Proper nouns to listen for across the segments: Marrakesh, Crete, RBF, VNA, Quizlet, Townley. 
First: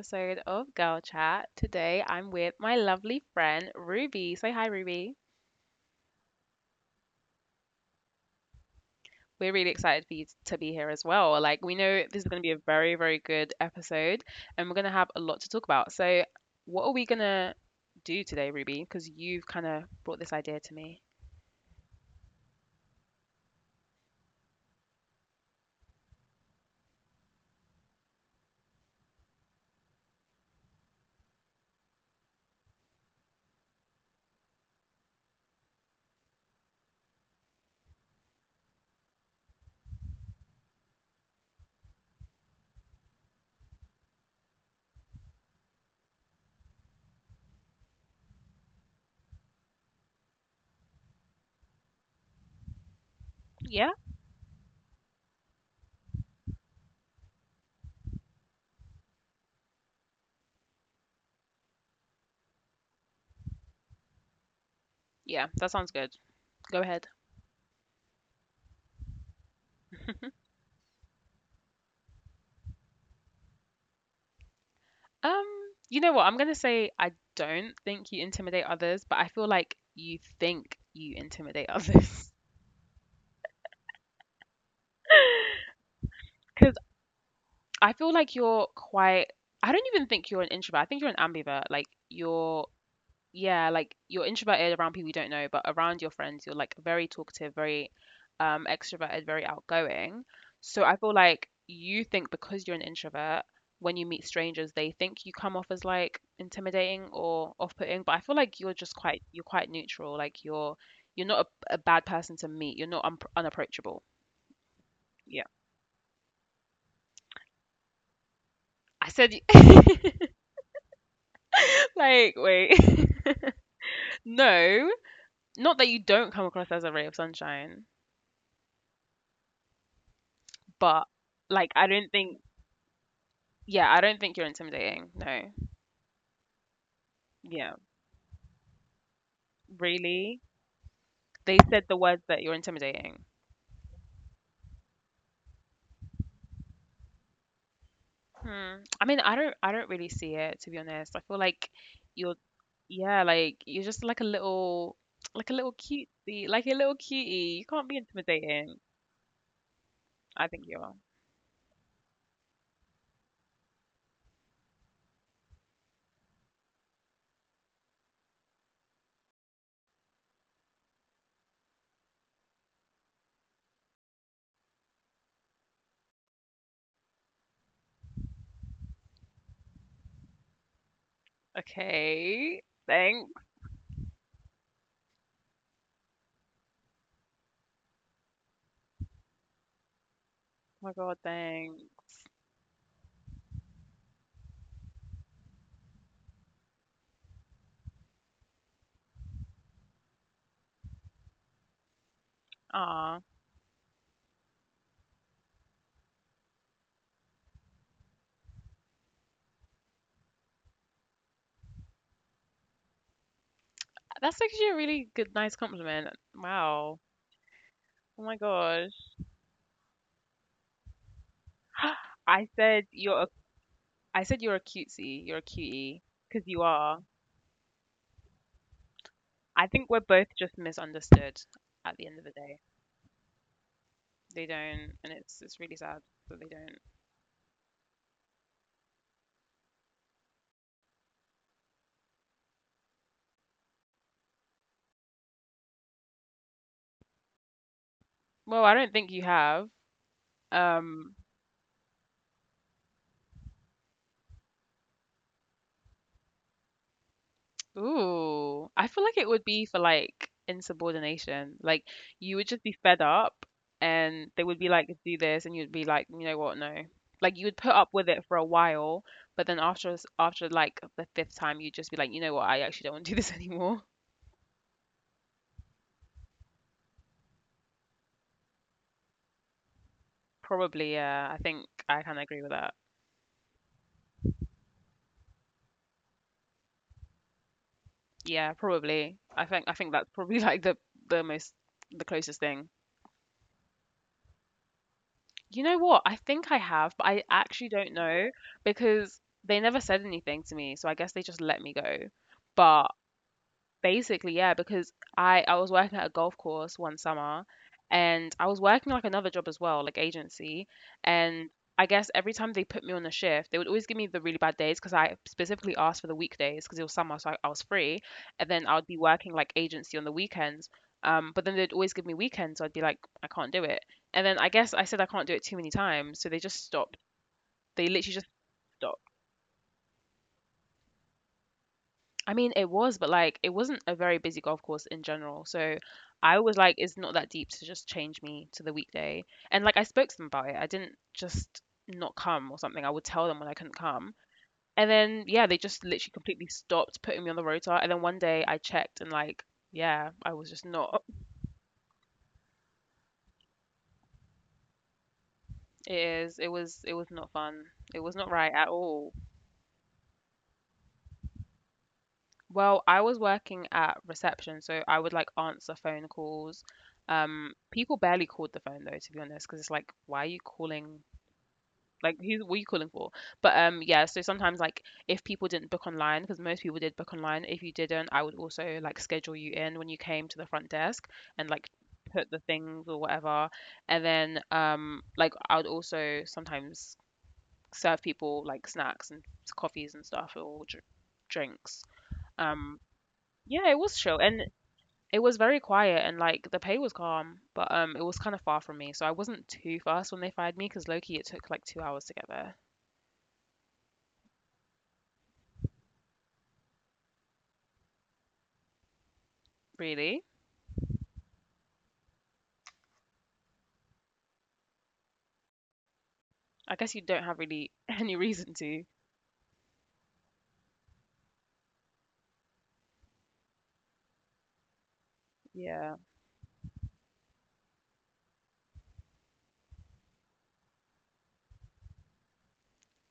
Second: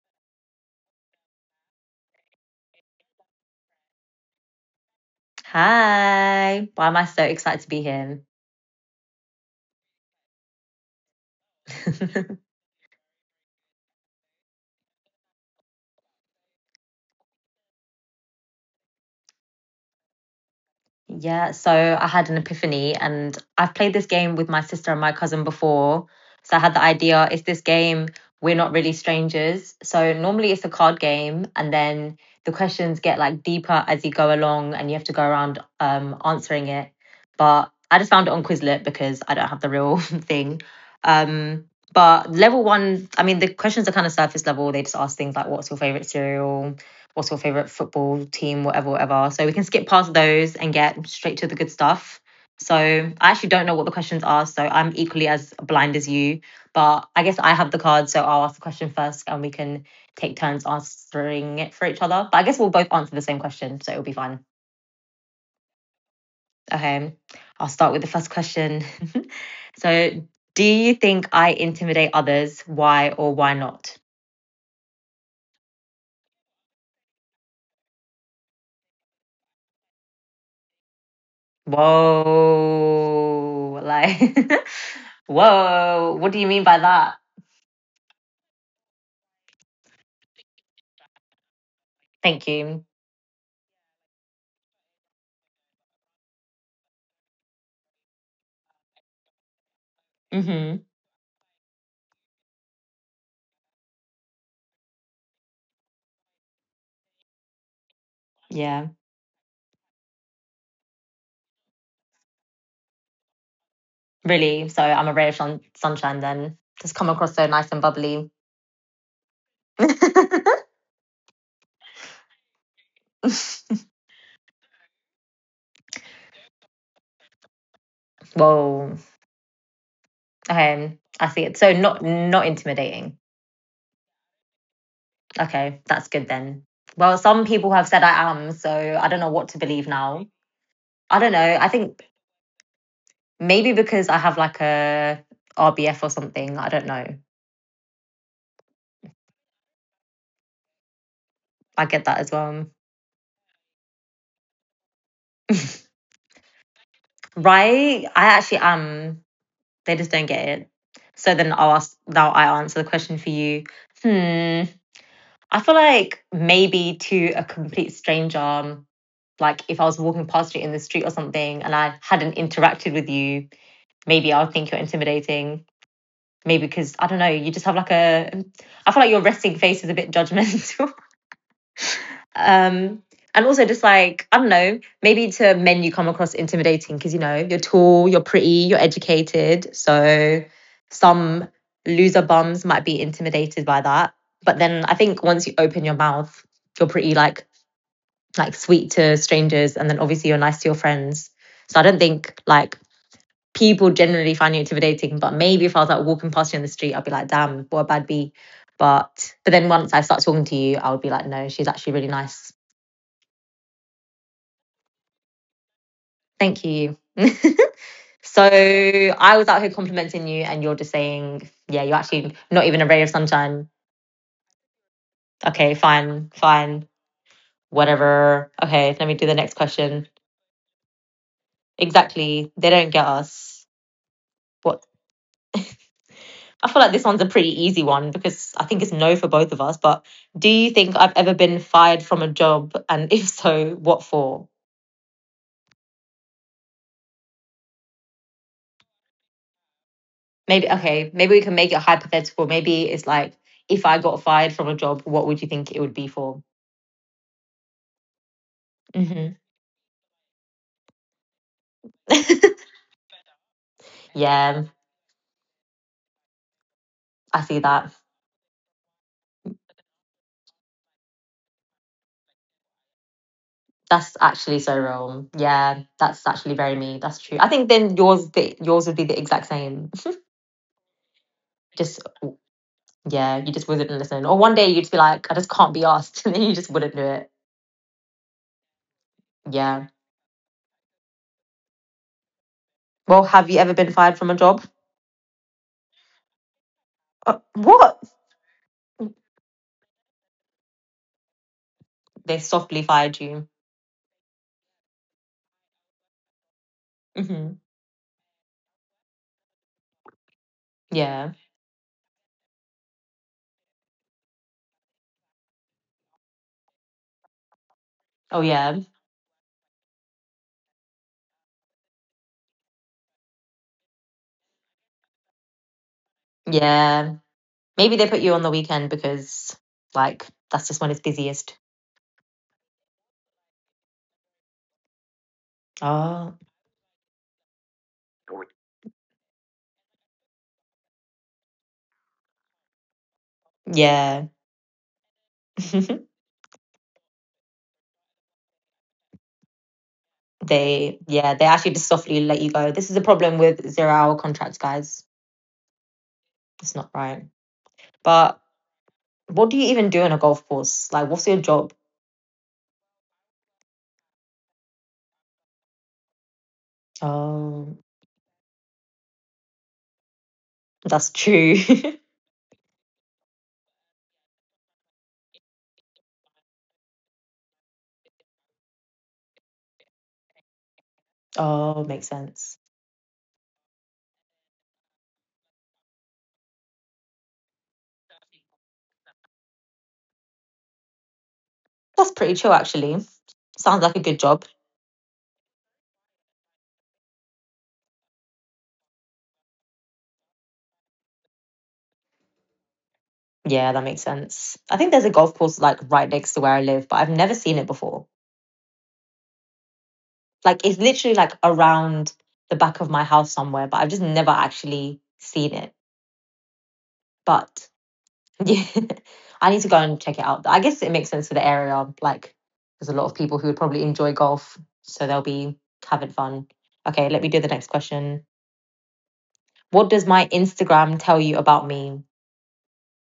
episode of Girl Chat. Today I'm with my lovely friend Ruby. Say hi, Ruby. Hi. Why am I so excited to be here? We're really excited for you to be here as well. Like, we know this is going to be a very, very good episode, and we're going to have a lot to talk about. So, what are we going to do today, Ruby? Because you've kind of brought this idea to me. Yeah, so I had an epiphany and I've played this game with my sister and my cousin before. So I had the idea, it's this game, we're not really strangers. So normally it's a card game and then the questions get like deeper as you go along and you have to go around answering it. But I just found it on Quizlet because I don't have the real thing. Um, but level one, I mean, the questions are kind of surface level. They just ask things like, what's your favorite cereal? What's your favorite football team, whatever, whatever. So we can skip past those and get straight to the good stuff. So I actually don't know what the Yeah? questions are, so I'm equally as blind as you. But I guess I have the card, so I'll ask the question first, and we can take turns answering it for each other. But I guess we'll both answer the same question, so it'll be fine. Yeah, that sounds good. Go Okay, ahead. I'll start with the first question. So, do you think I intimidate others? Why or why not? Um, you know what? I'm gonna say I don't think you intimidate others, but I feel like you think you intimidate others. Whoa, like whoa, what do you mean by Because that? I feel like you're quite, I don't even think you're an introvert. I think you're an ambivert. Like Thank you're you. Yeah, like you're introverted around people you don't know, but around your friends, you're like very talkative, very extroverted, very outgoing. Hmm. So I feel like you think because you're an introvert, when you meet strangers, they think you come off as like intimidating or off-putting. But I feel like you're Yeah, just quite you're quite neutral. Like you're not a bad person to meet. You're not un unapproachable. really. So I'm a ray of Yeah, sunshine then. Just come across so nice and bubbly. I said like wait, no, not that you don't come across as a ray of sunshine, Whoa. Okay, but I see it. So like I not don't think. not intimidating. Yeah, I don't think you're intimidating. No. Okay, that's good then. Well, some people Yeah. have said I am, so I don't know what to believe now. Really? I don't know. They I said the think words that you're intimidating. maybe because I have like a RBF or something. I don't know. Hmm. I mean, I don't really see it, to be honest. I feel like I get that as you're well. yeah, like you're just like a little cutie, like a little cutie. You can't be Right? I actually intimidating. am. They just don't get I it. think you are. So then I'll ask, now I answer the question for you. Hmm. I feel like maybe to a complete stranger, like if I was walking past you in the street or something and I hadn't interacted with you, maybe I would think you're intimidating. Maybe because I don't know, you just have like a, I feel like your resting face is a bit judgmental. Okay. Um, Thanks. and also Oh just like I don't know, maybe to men you come across intimidating because you know you're tall, you're pretty, you're educated, so my God, some thanks. loser bums might be intimidated by that. But then I think once you open your mouth, you're pretty, like sweet to strangers, and then obviously you're nice to your friends. So I don't think like Ah, people generally find you intimidating, but maybe if I was like walking past you in the street, I'd be like, damn, what a bad bee. But then once I start talking to you, I would be like, no, she's actually really nice. that's actually a really good, nice compliment. Thank you. Wow. Oh So my gosh. I was out here complimenting you, and you're just saying, yeah, you're actually I not even a said ray of you're a sunshine. I said you're a cutesy, you're a Okay, cutie, fine, because you fine, are. whatever. Okay, let me do the next I think question. we're both just misunderstood at the end of the Exactly. day. They don't get us. They What? don't, and it's really sad that they I feel don't. like this one's a pretty easy one because I think it's no for both of us. But do you think I've ever been fired from a job? And if so, what for? Well, I don't think you have. Maybe, okay, Um, maybe we can make it hypothetical. Maybe it's like, if I got fired from a job, what would you think it would be for? ooh, I feel like it Hmm. would be for like insubordination. Like you would just be fed up, and they Yeah, would be like, "Do this," and you'd be like, "You know what? No." I Like you see would put that. up with it for a while, but then after like the fifth time, you'd just be like, "You know what? I actually don't want to do this anymore." That's actually so wrong. Yeah, that's actually very me. That's true. I think then yours would be the exact same. Probably, yeah. I think Just I can agree with that. yeah, you just wouldn't listen. Or one day you'd just be like, I just can't be asked, and then you just wouldn't do it. Yeah, probably. I think I Yeah. think that's probably like the most the closest thing. Well, have you ever been fired from a job? You know what? I think I have, but I actually don't What? know because they never said anything to me, so I guess they just let me go. They softly But fired you. basically, yeah, because I was working at a golf course one summer, Hmm. and I was working like another job as well, like agency, Yeah. and I guess every time they put me on a shift, they would always give me the really bad days because I specifically asked for the weekdays because it was summer, so I was free, Oh and then I yeah. would be working like agency on the weekends. But then they'd always give me weekends, so I'd be like, I can't do it. And then I guess I said I can't do it too many times, so they just stopped. Yeah. They Maybe they literally put just you on the weekend stopped. because like that's just when it's busiest. I mean, it was, but like it wasn't a very busy golf course in general. So Oh I was like, it's not that deep to just change me to the weekday. And like I spoke to them about it. I didn't just not come or something. I would tell them when I couldn't come. yeah. And then yeah, they just literally completely stopped putting me on the rotor. And then one day I checked and like yeah, I was just They, not. yeah, they actually just softly let you go. This is a problem with zero-hour contracts, guys. It is. It It's was. not It was right. not fun. It was not But right at all. what do you even do in a golf course? Like, what's your job? Well, I was working at reception, so I would like answer phone calls. Oh, People barely called the phone though, to be honest, because it's like, why are you calling? that's true. Like, who were you calling for? But yeah. So sometimes like if people didn't book online, because most people did book online. If you didn't, I would also like schedule you in when you came to the front desk and like Oh, makes put the sense. things or whatever. And then like I would also sometimes serve people like snacks and coffees and stuff or drinks. That's pretty chill, Um, actually. yeah, it Sounds like a was good chill, job. and it was very quiet and like the pay was calm, but it was kind of far from me, so I wasn't too fast when they fired me because low key it took like 2 hours to get there. Yeah, that makes sense. I think there's a golf course like right next to where I live, but I've never seen it before. Really? Like it's literally like around the back of my house somewhere, but I've just never actually seen it. I guess you don't have But really any reason yeah, to. I need to go and check it out. I guess it makes sense for the area. Like, there's a lot of people who would probably enjoy golf, so they'll be Yeah. having fun. Okay, let me do the next question. What does my Instagram tell you about me?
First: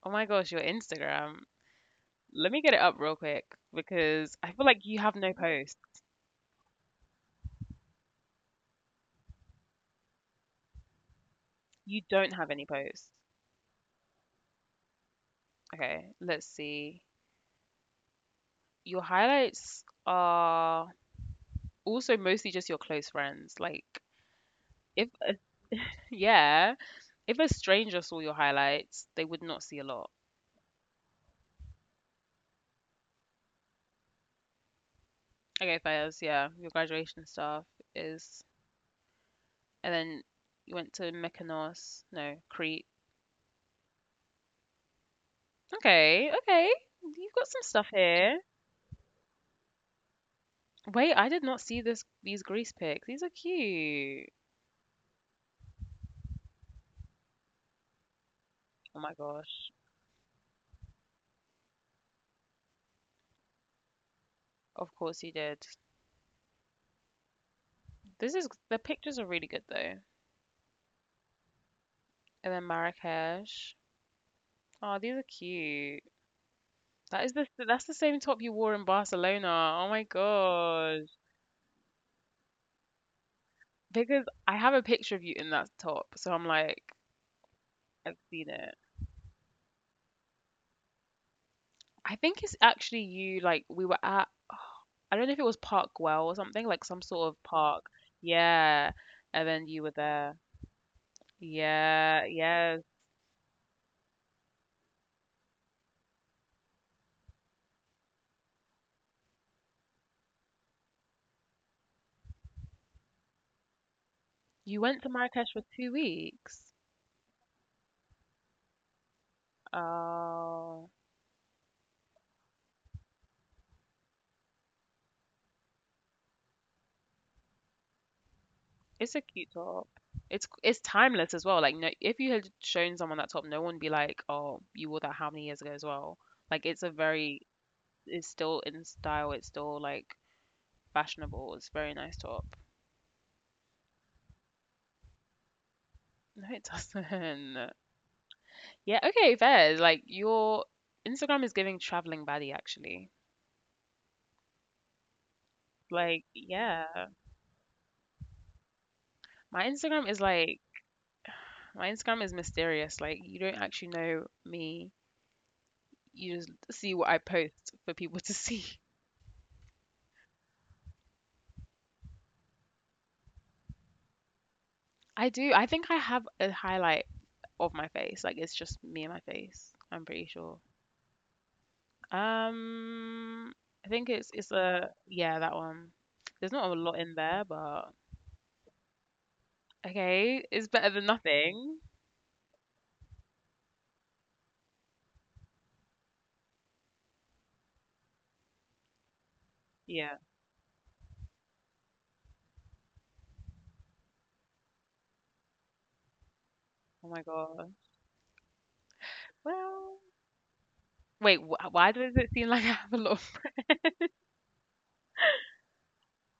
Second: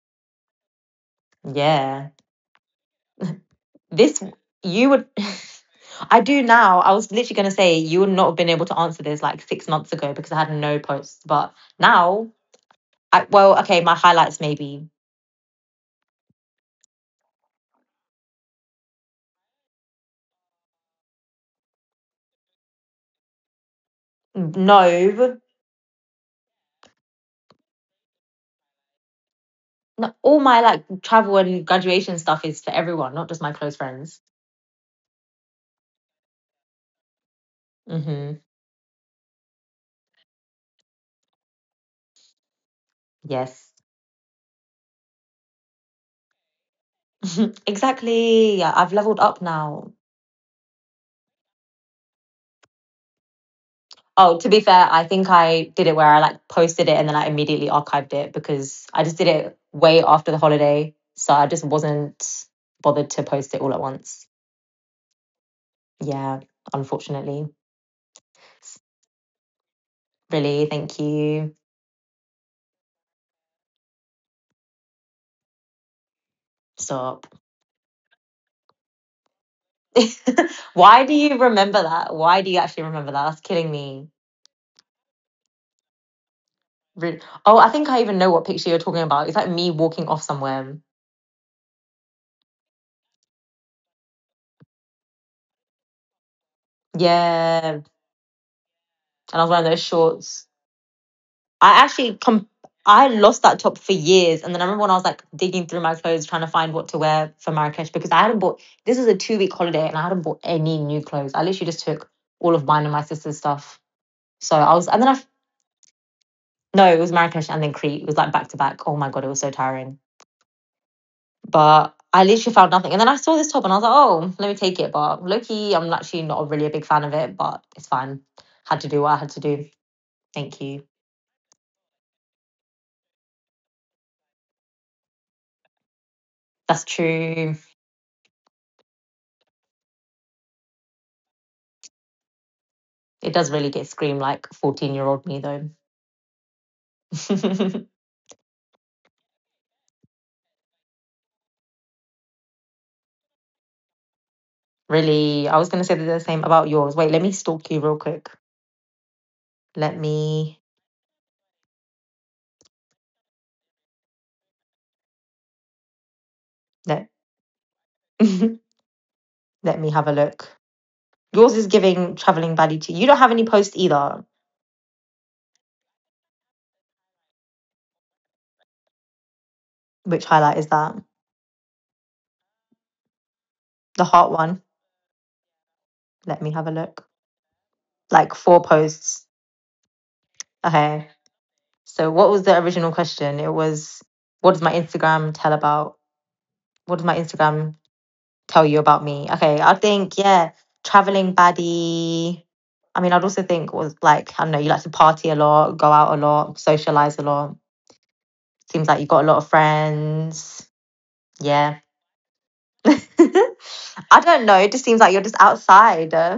Oh my gosh, your Instagram. Yeah, Let me get it up real quick this because I feel like you you would. have no posts. I do now. I was literally gonna say you would not have been able to answer this like 6 months ago because I had no posts, but You now, don't have any posts. I well, okay, my highlights maybe Okay, let's see. Your highlights are also mostly just your close friends. Like no. if yeah, if a stranger saw your highlights, they would not see a lot. No, all my like travel and graduation stuff is for everyone, not just my close friends. Okay, Faiz, yeah, your graduation stuff Mhm. is, and then you went to Mykonos, no, Crete. Yes. Okay, okay, you've got some stuff here. Exactly. Yeah, I've leveled up now. Wait, I did not see this these Greece pics. These are cute. Oh, to be fair, I think I did it where I like posted it and then I immediately archived it because I Oh just my did it gosh. way after the holiday. So I just wasn't bothered to post it all at once. Of course you did. Yeah, unfortunately. This is S- the pictures are really good though. Really, thank you. And then Marrakesh. Oh, these are cute. Stop. That's the same top you wore in Barcelona. Oh my Why gosh. do you remember that? Why do you actually remember that? That's killing me. Because I have a picture of you in that top, so I'm like, Oh, I think I even I've know what seen picture it. you're talking about. It's like me walking off somewhere. I think it's actually you, like, we were at, I don't know if it was Park Well or something, like some sort of Yeah, park. Yeah. and I was And wearing then those you were there. shorts. I actually Yeah, com- yeah. I lost that top for years, and then I remember when I was like digging through my clothes trying to find what to wear for Marrakesh because I hadn't bought. This was a 2 week holiday, and I hadn't bought any new clothes. I literally just took all of mine and my sister's stuff. So I was, You and then went to I Marrakesh for 2 weeks. No, it was Marrakesh and then Crete. It was like back to back. Oh my god, it was so tiring. Oh, But I literally found nothing, and then I saw this top, and I was like, oh, let me take it. But Loki, I'm actually not really a big fan of it, but it's fine. Had to do what I it's had a to cute do. top. It's Thank you. it's timeless as well. Like, no, if you had shown someone that top, no one would be like, "Oh, you wore that how many years ago?" as well. Like, That's true. it's still in style. It's still like fashionable. It's a very nice top. It does really get screamed like 14-year-old me though. No, it doesn't. Yeah, okay, fair. Like your Instagram is giving traveling baddie actually. Really, I was gonna say the Like, same about yours. Wait, yeah. let me stalk you real quick. My Let Instagram is me like my Instagram is mysterious. Like you don't actually know me. You just see let what I post for people to see. let me have a look. Yours is giving traveling buddy to you. Don't have any posts either. I do. I think I have a highlight of my face. Like it's just me and my face. I'm pretty Which highlight sure. is that? Um, I The think it's heart it's one. a, yeah, that one. Let There's me have not a a lot look. in there, but Like four posts. okay, it's better than Okay. nothing. So what was the original question? It was what does my Instagram tell about? What does my Instagram tell you about me. Okay, I Yeah. think yeah, traveling baddie. I mean, I'd also think was like I don't know, you like to party a lot, go out a lot, Oh socialize my a lot. god. Seems like you got a lot of Well, friends. wait, Yeah, why does it seem like I have a lot of. I don't know. It just seems like you're just outside.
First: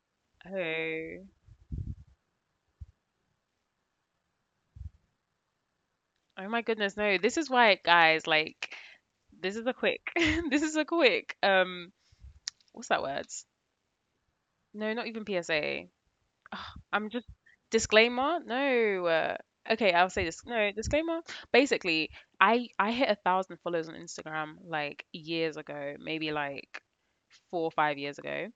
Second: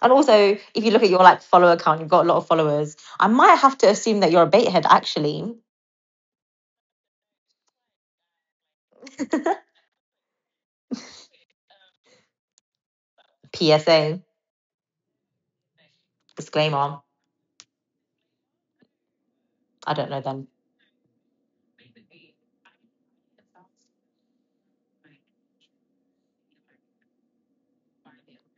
And also, if you look at your Oh, like follower count, you've got a lot of followers. I might have to assume that you're a baithead, actually. oh my goodness, no. This is why, guys, like, this is a quick, this is a quick, what's that word? PSA No, not even PSA. Ugh, disclaimer. I'm just disclaimer. No. Okay, I don't I'll know say this. then. No, disclaimer. Basically, I hit 1,000 followers on Instagram like years ago, maybe like 4 or 5 years ago,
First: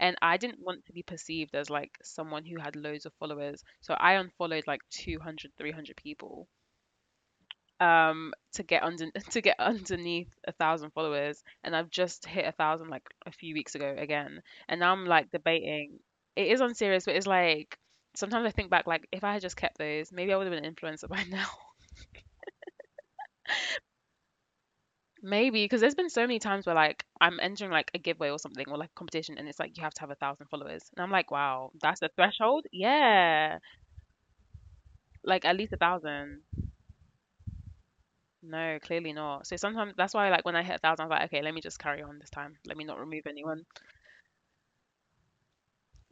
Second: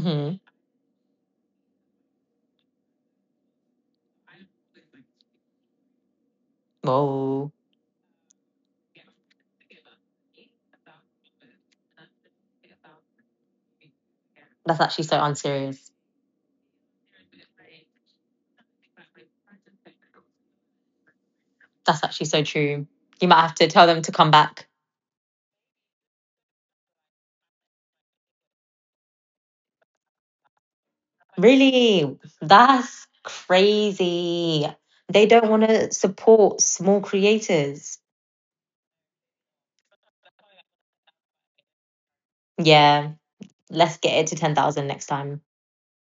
and I didn't want to be perceived as like someone who had loads of followers, so I unfollowed like 200, 300 people Whoa, to get under to get underneath 1,000 followers, and I've just hit 1,000 like a few weeks ago again, and that's now I'm actually so like unserious. debating. It is unserious, but it's like sometimes I think back like if I had just kept those, maybe I would have been an influencer by now. That's actually so true. You might have to tell them to come back. Maybe because there's been so many times where like I'm entering like a giveaway or something or like competition, and it's like you have to have 1,000 followers, and I'm like, wow, that's the Really? threshold, That's yeah. crazy. They Like, don't at want least a to thousand support small creators. No, clearly not, so sometimes that's why like when I hit 1,000, I was like, okay, let me just carry on this time, let me not Yeah, remove anyone. let's get it to 10,000 next time.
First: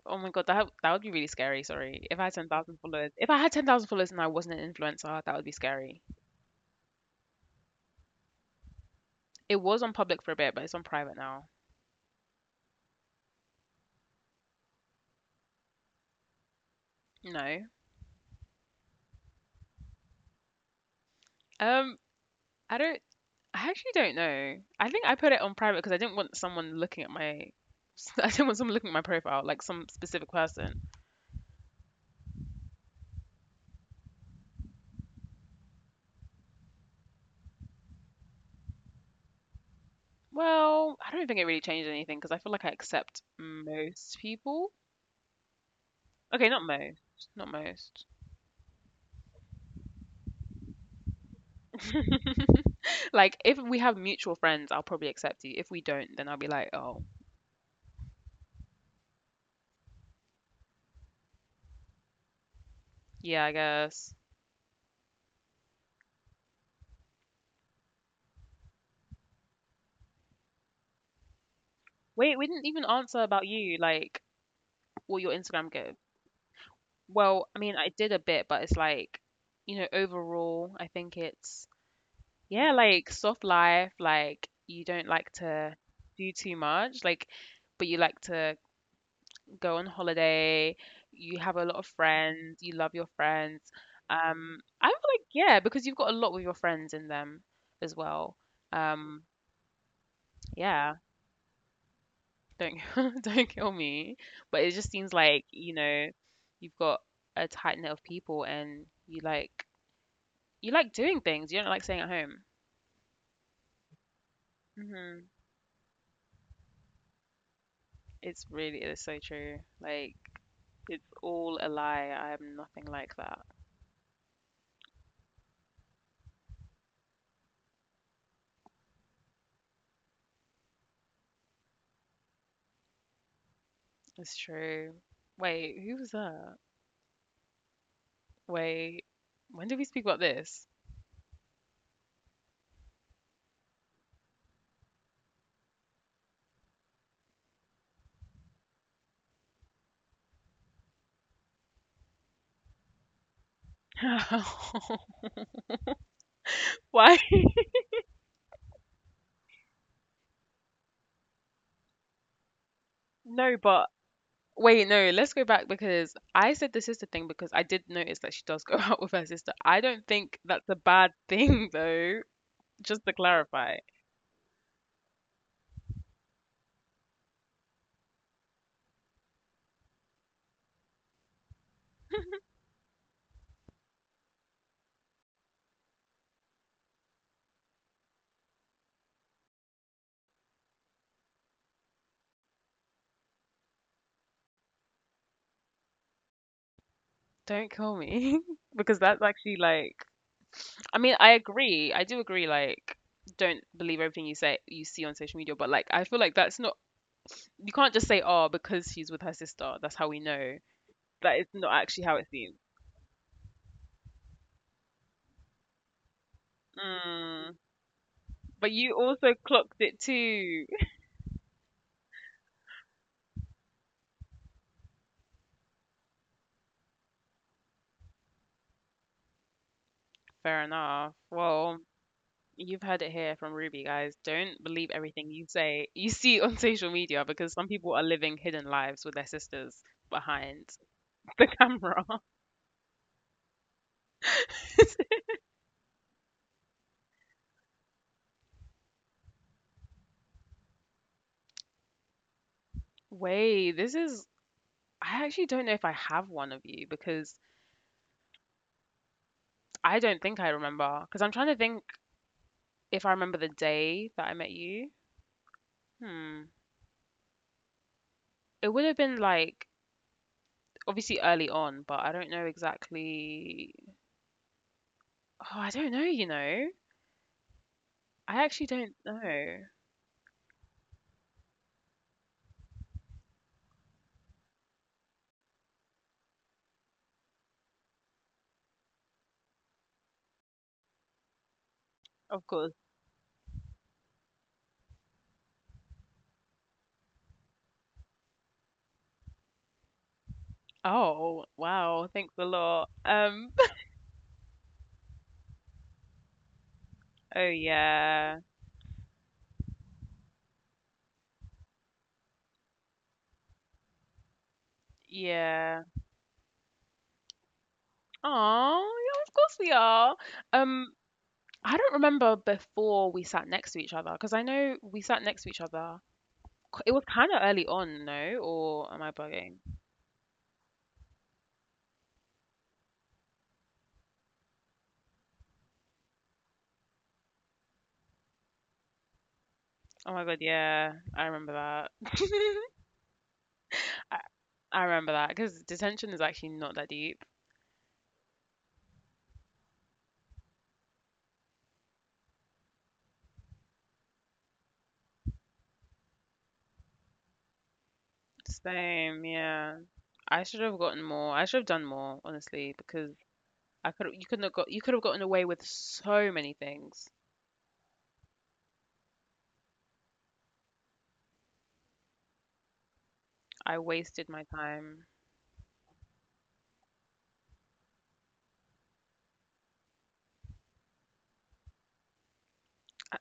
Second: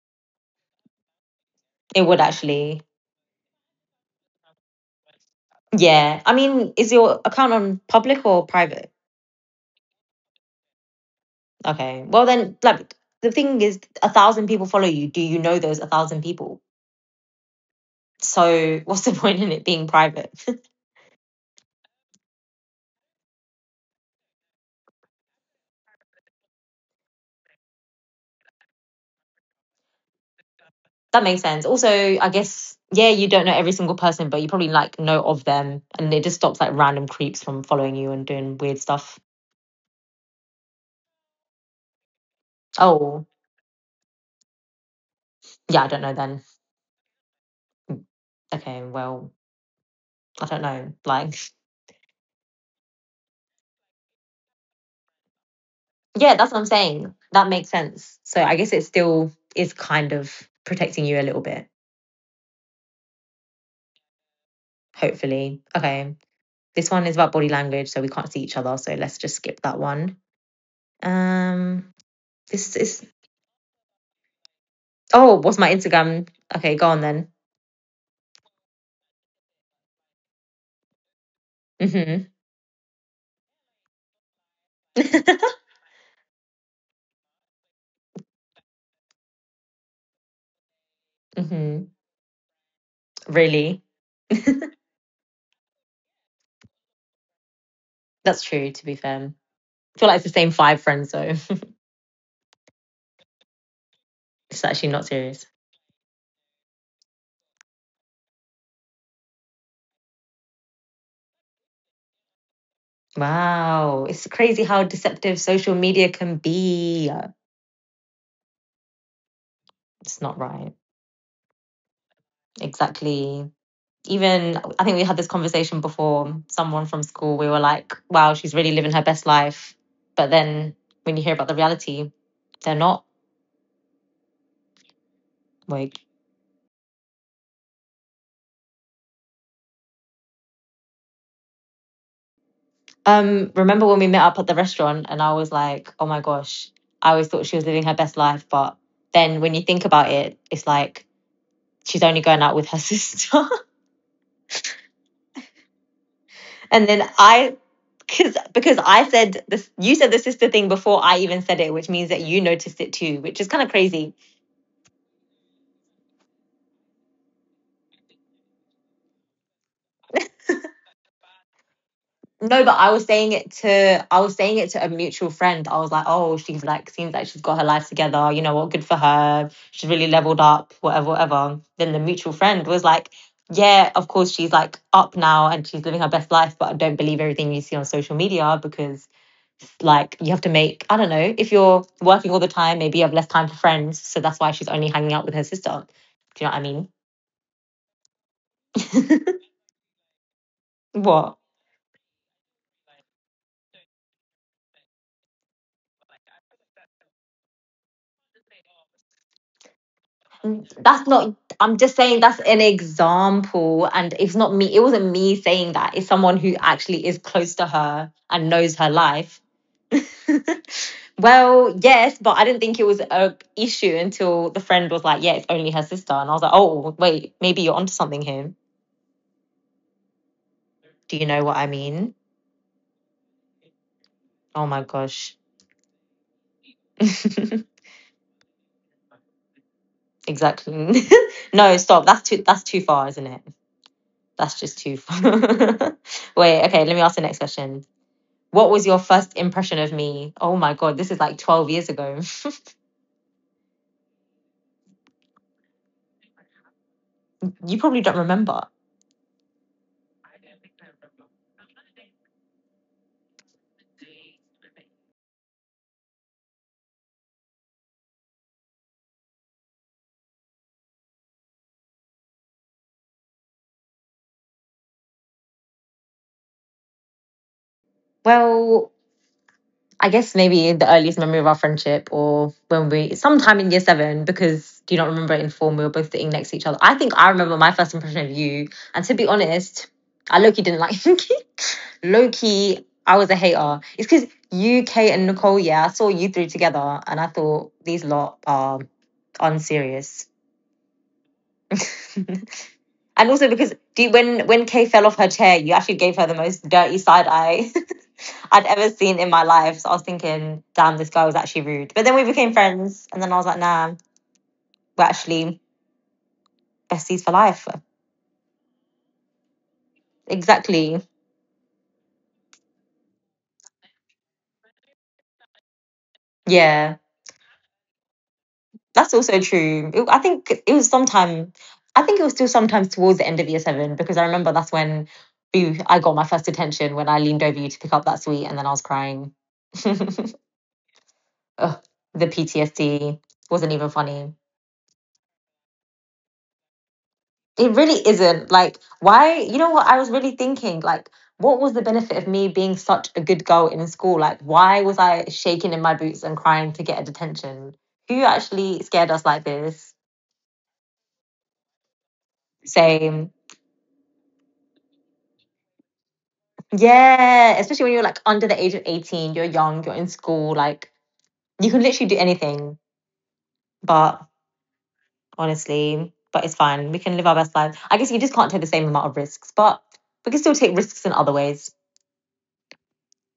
Oh my God, that would be really scary. It Sorry, if would I had 10,000 actually. followers, if I had 10,000 followers and I wasn't an influencer, that would be scary. Yeah. I mean, is your account on public or private? It was on public for a bit, but it's on private now. Okay. Well, then, like, the thing is, 1,000 people follow you. Do you know those 1,000 people? No, So, what's the point in it being private? um, I don't. I actually don't know. I think I put it on private because I didn't want someone looking at my. I didn't want someone looking at my profile, like some specific person. That makes sense. Also, I guess yeah, you don't know every single person, but you probably like know of them, and it just stops like random creeps from following you and doing weird stuff. Well, I don't think it really changed anything because I feel like I Oh, accept most people. yeah, I don't know then. Okay, not most, not most. Okay, well, I don't know. Like, Like if we have mutual friends, I'll probably accept you. If we yeah, that's what don't, I'm then I'll be like, saying. oh. That makes sense. So I guess it still is kind of protecting you a little bit, Yeah, I guess. hopefully. Okay, this one is about body language, so we can't see each other. So let's just skip that one. Um, this Wait, we is didn't even answer about you, like Oh, what's what my your Instagram Instagram? gave. Okay, go on then. Well, I mean, I did a bit, but it's like, overall, I think it's Hmm. yeah, like soft life, like you don't like to do too much, like but you like to go on holiday, you Hmm. have a lot of friends, you love your Really? friends. I feel like yeah, because you've got a lot with your friends in them as That's true, well. to be fair. Um, I feel like it's the same five friends, yeah. though. Don't don't kill me. It's actually But not it just serious. seems like, you've got a tight knit of people and you like doing things. You don't like staying at home. Wow. It's crazy how deceptive Hmm. social media can be. It is so true. It's not Like right. it's all a lie. I am nothing like Exactly. that. Even, I think we had this conversation before. Someone from school, we were like, wow, she's really living her best life. But then when you hear about the reality, they're not. It's true. Like, Wait, who was that? Wait, when did we speak about this? Remember when we met up at the restaurant and I was like, oh my gosh, I always thought she was living her best life. But then when you think about it, it's like, she's only going out with her sister. And then Why? I because because I said this, you said the sister thing before I even said it, which means that you noticed it too, which is kind of No, but crazy. Wait, no, let's go back because I said the sister thing because I did notice that she does go out with her sister. I don't think that's a bad thing though, No, but I was just to saying it clarify. to I was saying it to a mutual friend. I was like, oh, she's like seems like she's got her life together. You know what? Good for her. She's really leveled up, whatever, whatever. Then the mutual friend was like, yeah, of course she's like up now and she's living her best life, but I don't believe everything you see on social media because like you have to make, I don't know, if you're working all the time, maybe you have less time for friends. So that's why she's only hanging out with her sister. Do you know what Don't kill me I because that's mean? actually like I mean, What? I agree. I do agree like don't believe everything you see on social media, but like I feel like that's not you can't just say, oh, because she's with her sister, that's how we know. That's not, That is I'm not just saying actually how that's it an seems. example. And it's not me, it wasn't me saying that. It's someone who actually is close to Mm. her and knows But her you life. also clocked it too. Well, yes, but I didn't think it was a issue until the friend was like, "Yeah, it's only her sister," and I was like, "Oh, wait, maybe you're onto something here." Fair Do you enough. know what I Well, mean? you've heard it here from Ruby, guys. Oh Don't my believe gosh. everything you see on social media because some people are living hidden lives with their sisters behind Exactly. the No, stop. camera. That's too far, isn't it? That's just too far. Wait, okay, let me ask the next question. What was your first impression of me? Oh my God, this is like 12 years ago. Wait, this is. I actually don't know if I have one of you because You probably don't remember. I don't think I remember. Because I'm trying to think if I remember the day that I met you. Hmm. It would have been like obviously early on, but I don't know exactly. Oh, I don't know. I actually Well, don't know. I guess maybe the earliest memory of our friendship or when we sometime in year seven, because do you not remember it in form, we were both sitting next to each other. I think I remember my first impression of you. And to be honest, I low key didn't like you. Low Of course. key, I was a hater. It's because you, Kate, and Nicole, yeah, I saw you three together and I thought these lot are unserious. Oh, wow, thanks a And lot. also because do you, when Kay fell off her chair, you actually gave her the most dirty side oh eye yeah. I'd ever seen in my life. So I was thinking, damn, this guy was actually rude. But then we became friends, and then I was like, nah, we're actually Yeah. besties for life. Oh, yeah, of course we are. Um, Exactly. I don't remember before we sat next to each other because I know we sat next to each other. It Yeah, was kind of early on, no? Or am that's I also bugging? true. It- I think it was sometime. I think it was still sometimes towards the end of year seven because I remember that's when we, I got my first attention when I leaned over you to pick up that sweet, and then I was crying. Oh my God, yeah, I remember Ugh, that. the PTSD wasn't even I, funny. I remember that because detention is actually not that deep. It really isn't. Like, why? You know what? I was really thinking, like, what was the benefit of me being such a good girl in school? Like, why was I shaking in my boots and crying to get a detention? Who actually scared us Same, like yeah. this? I should have gotten more. I should have done more, honestly, because Same. I could you couldn't have got you could have gotten away with so many things. Yeah. Especially when you're like under the age of 18, you're young, you're in school, like, you can literally do anything. I But wasted my time. honestly, but it's fine. We can live our best life. I guess you just can't take the same amount of risks, but we can still take risks in other ways.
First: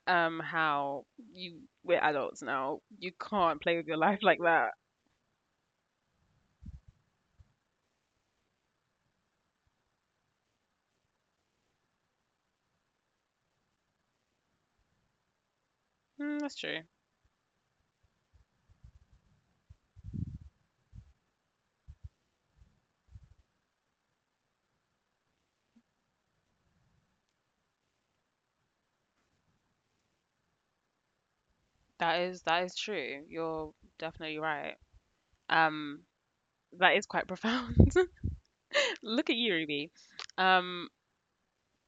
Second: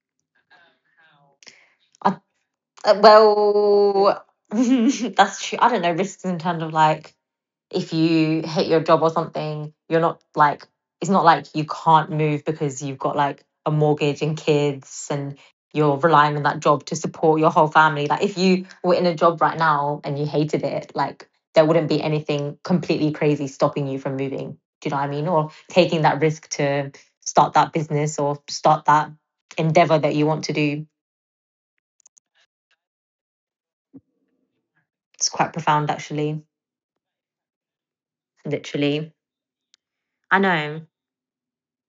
How you we're I adults now. You can't play with your life like that. that's true. I don't know, risks in terms of like if you hit your job or something, you're not like it's not like you can't move because you've got like a mortgage and kids and you're relying on Mm, that's that job true. to support your whole family. Like if you were in a job right now and you hated it, like there wouldn't be anything completely crazy stopping you from moving. Do you know what I mean? Or taking that risk to start that business or start that endeavor that you want to do. That is true. You're definitely right. It's quite profound Um, actually. that is quite profound. Literally. Look at you, Ruby. I know. Um,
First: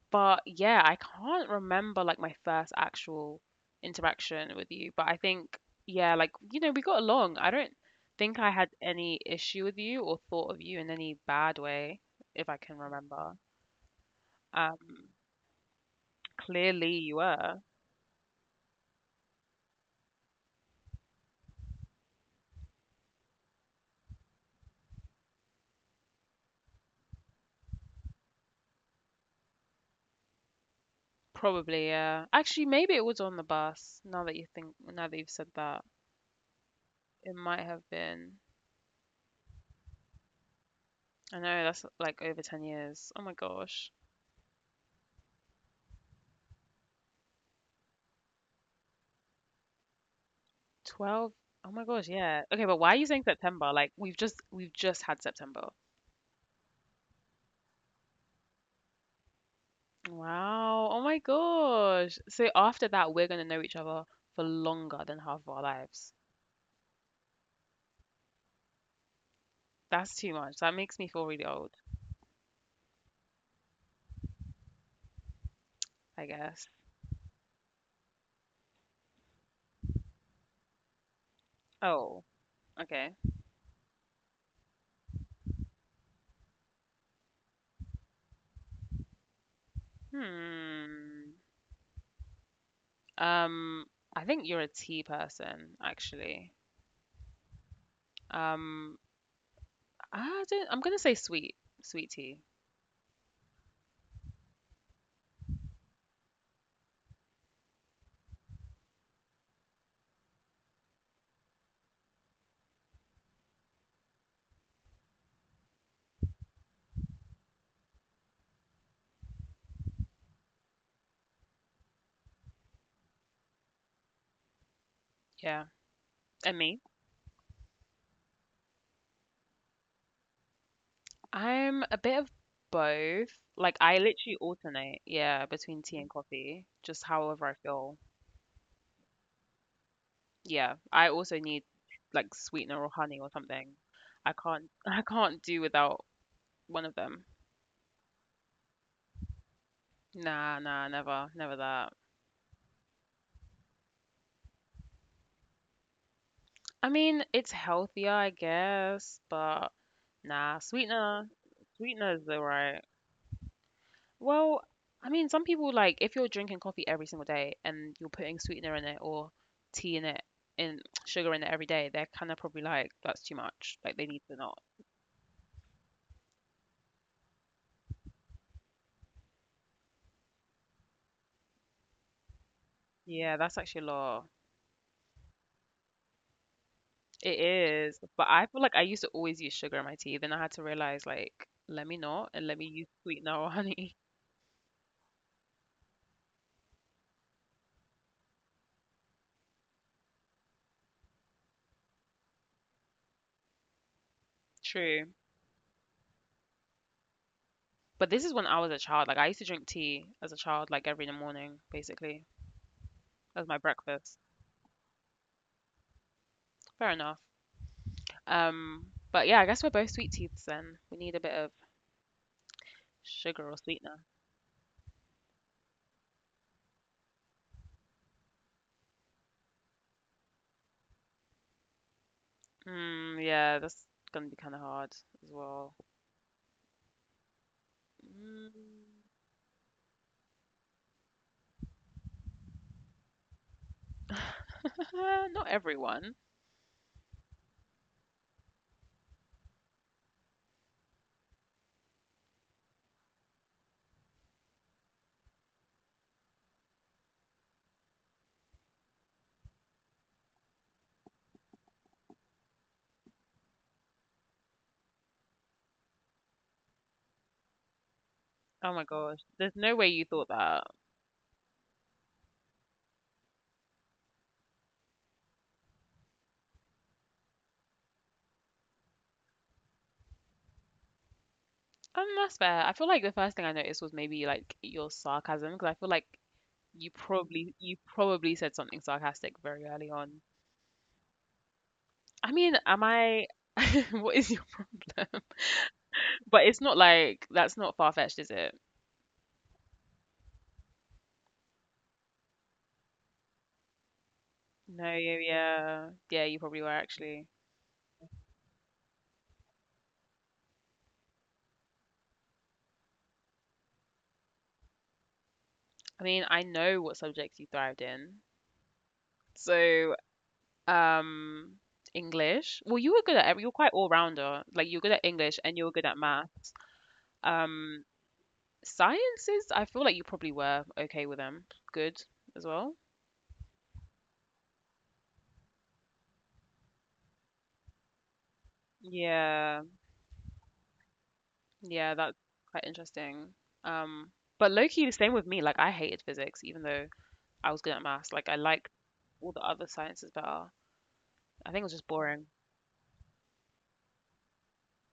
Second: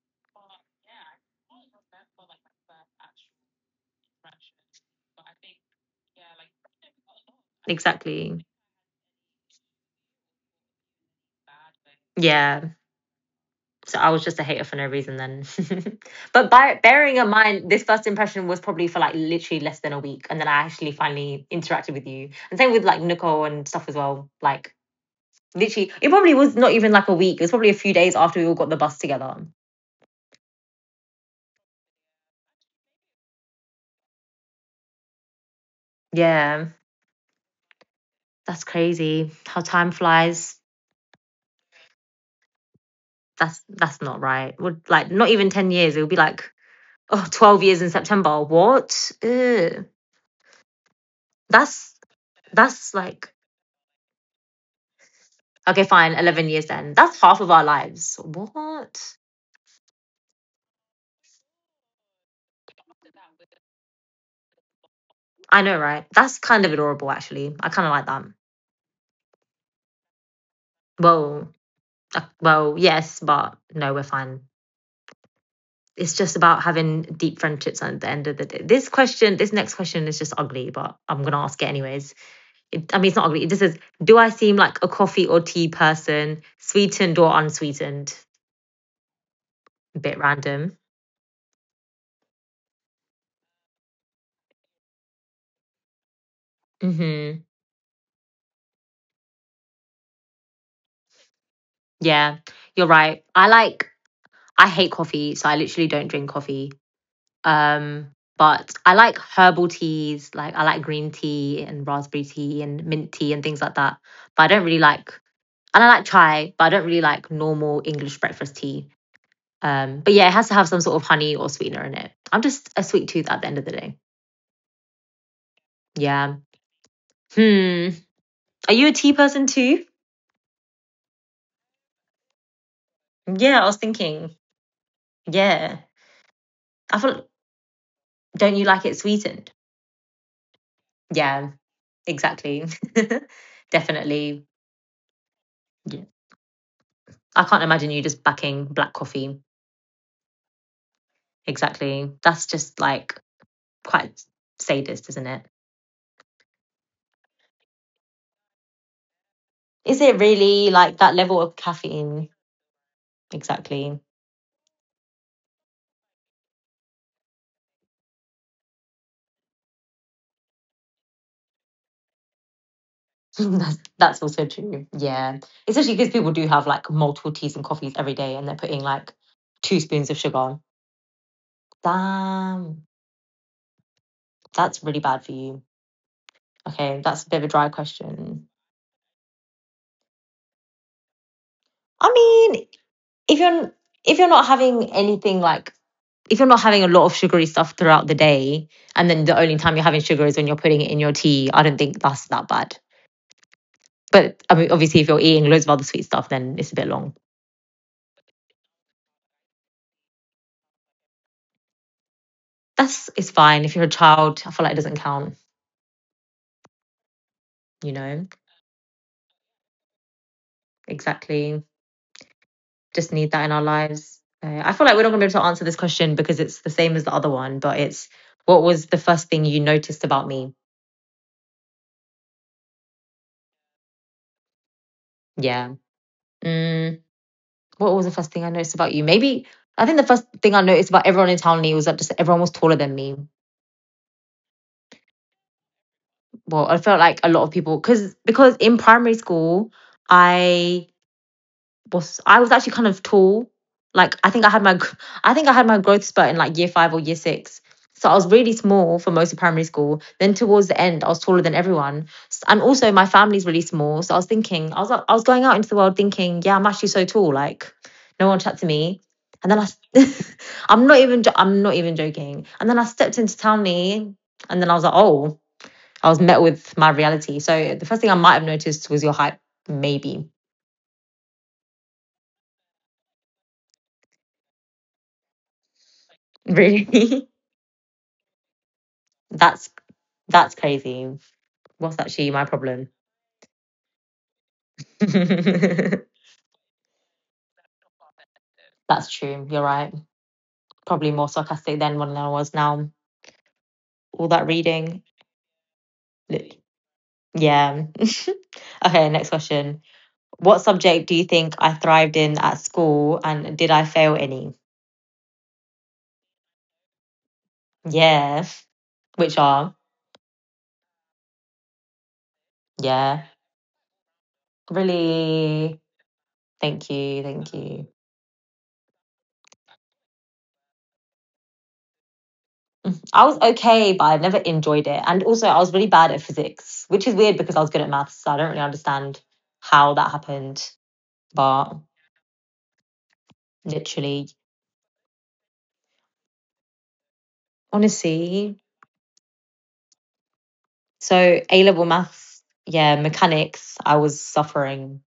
But yeah, I can't remember like my first actual interaction with you, but I think yeah, like we got along. I don't think Exactly. I had any issue with you or thought of you in any bad way, if I Yeah. can remember. So I was just a hater for no Um, reason then. But by Clearly you bearing in were. mind this first impression was probably for like literally less than a week and then I actually finally interacted with you. And same with like Nicole and stuff as well. Like literally it probably was not even like a week. It was probably a few days after we all got the bus together. Probably, yeah. Actually, maybe it was on the bus, now that you've said that. Yeah. It might have been. That's crazy. How time flies. I know that's like over 10 years. Oh my That's gosh. that's not right. Would like not even 10 years. It would be like oh, 12 years in September. What? Ugh. 12? Oh my That's gosh, yeah. Okay, but why are that's you saying like September? Like we've just had September. okay, fine, 11 years then. That's half of our lives. What? Wow. Oh my gosh. So after that, we're going to know each other for longer than half of our I know, lives. right? That's kind of adorable, actually. I kind of like that. That's too much. That makes me feel really Well, old, well, yes, but no, we're fine. It's I just guess. about having deep friendships at the end of the day. This question, this next question is just ugly, but I'm going to ask it anyways. Oh, It, I mean, okay. it's not ugly. It just says, do I seem like a coffee or tea person, sweetened or unsweetened? A bit random. Hmm. Um, I think you're a tea person, actually. Hmm. Um, I don't, I'm gonna say sweet tea. Yeah, you're right. I like I hate coffee, so I literally don't drink coffee. Um, but I like herbal teas, like I like green tea and raspberry tea and mint tea and things like that. But I don't really like and I like chai, but I don't really like normal English breakfast tea. But yeah, it has to have some sort of honey or sweetener in it. I'm just a sweet tooth at the end of the day. Yeah. Yeah. And me? Hmm. Are you a tea person too? I'm a bit of both. Yeah, I Like was I literally thinking. alternate, yeah, between Yeah. tea and coffee, I just feel however I feel. don't you like it sweetened? Yeah, I also Yeah. need like Exactly. sweetener or honey or something. I Definitely. can't I can't do without Yeah. one of them. I can't imagine you just backing black coffee. Nah, nah, never, never that. Exactly. That's just like quite sadist, isn't it? I mean, it's healthier, I guess, but Is it nah, really like that sweetener, level of sweetener caffeine? is alright. Exactly. Well, I mean, some people, like, if you're drinking coffee every single day and you're putting sweetener in it, or tea in it and sugar in it every day, they're kind of probably like, that's too that's, much. Like, they that's need to also not. true. Yeah. Especially because people do have like multiple teas and coffees every day and they're putting like two spoons of sugar on. Damn. Yeah, that's actually a lot. That's really bad for you. Okay. That's a bit of a It dry is, but question. I feel like I used to always use sugar in my tea. Then I had to realize, like, let me I not, and mean, let me use if sweetener or you're honey. if you're not having anything like if you're not having a lot of sugary stuff throughout the day, and then the only time you're having sugar is when you're putting it in your tea, I don't think that's that bad. But I mean, obviously, if True. you're eating loads of other sweet stuff, then it's a bit long. But this is when I was a child. Like, I used to drink tea as a child, like every morning, basically, That's it's as my fine. If you're a breakfast. child, I feel like it doesn't count. Fair enough. You know, Um, but yeah, I guess we're both sweet teeths then. We need a bit of exactly. Just need that sugar in or our sweetener. lives. I feel like we're not gonna be able to answer this question because it's the same as the other one, but it's what was the first thing you noticed about me? Yeah, that's gonna be kind of hard as Yeah. well. Mm, what was the first thing I noticed about Mm, you? Maybe I think the first thing I noticed about everyone in Townley was that just everyone was taller than me. Not everyone. Well, I felt like a lot of people because in primary school I I was actually kind of tall. Like I think I had my I think I had my growth spurt in like year five or year six. So I was really small for most of primary school. Then towards the end, I was taller than everyone, and also my family's really small. So I was thinking, I was like- I was going out into the world thinking, yeah, I'm actually so tall. Like no one chat to Oh my me. gosh, And there's then I no way i you thought s- that. I'm not even joking. And then I stepped into Townley, and then I was like, oh, I was met with my reality. So the first thing I might have noticed was your height, maybe. That's fair. I feel like the first thing I noticed was maybe like your sarcasm, because I feel like you Really? probably you probably said something sarcastic very that's early on. that's crazy. What's actually I my mean, am problem? I? What is your problem? That's But it's not like that's not far-fetched, is it? true. You're right. Probably more sarcastic then than I was now. All that No, reading. yeah, yeah, yeah. You probably were actually. Yeah. Okay, next question. What subject do you think I thrived in at school and did I fail any? I mean, I know what subjects you thrived in. Yeah. Which are, So, um, English. Well, you were good at yeah. every. You're quite all-rounder. Like, you're good at English and you're Really. good at maths. Thank you. Thank Um, you. Sciences, I feel like you probably were okay with them. Good as well. I was okay, but I never enjoyed it. And also, I was really bad at physics, which is weird because I was good at maths. So I don't really understand Yeah, how that happened. But yeah, that's quite interesting. Um, literally, but low key, the same with me. Like, I hated physics, even though I was good at maths. Like, I honestly, liked all the other sciences better. so A I think it level was just boring. maths, yeah, mechanics, I was suffering.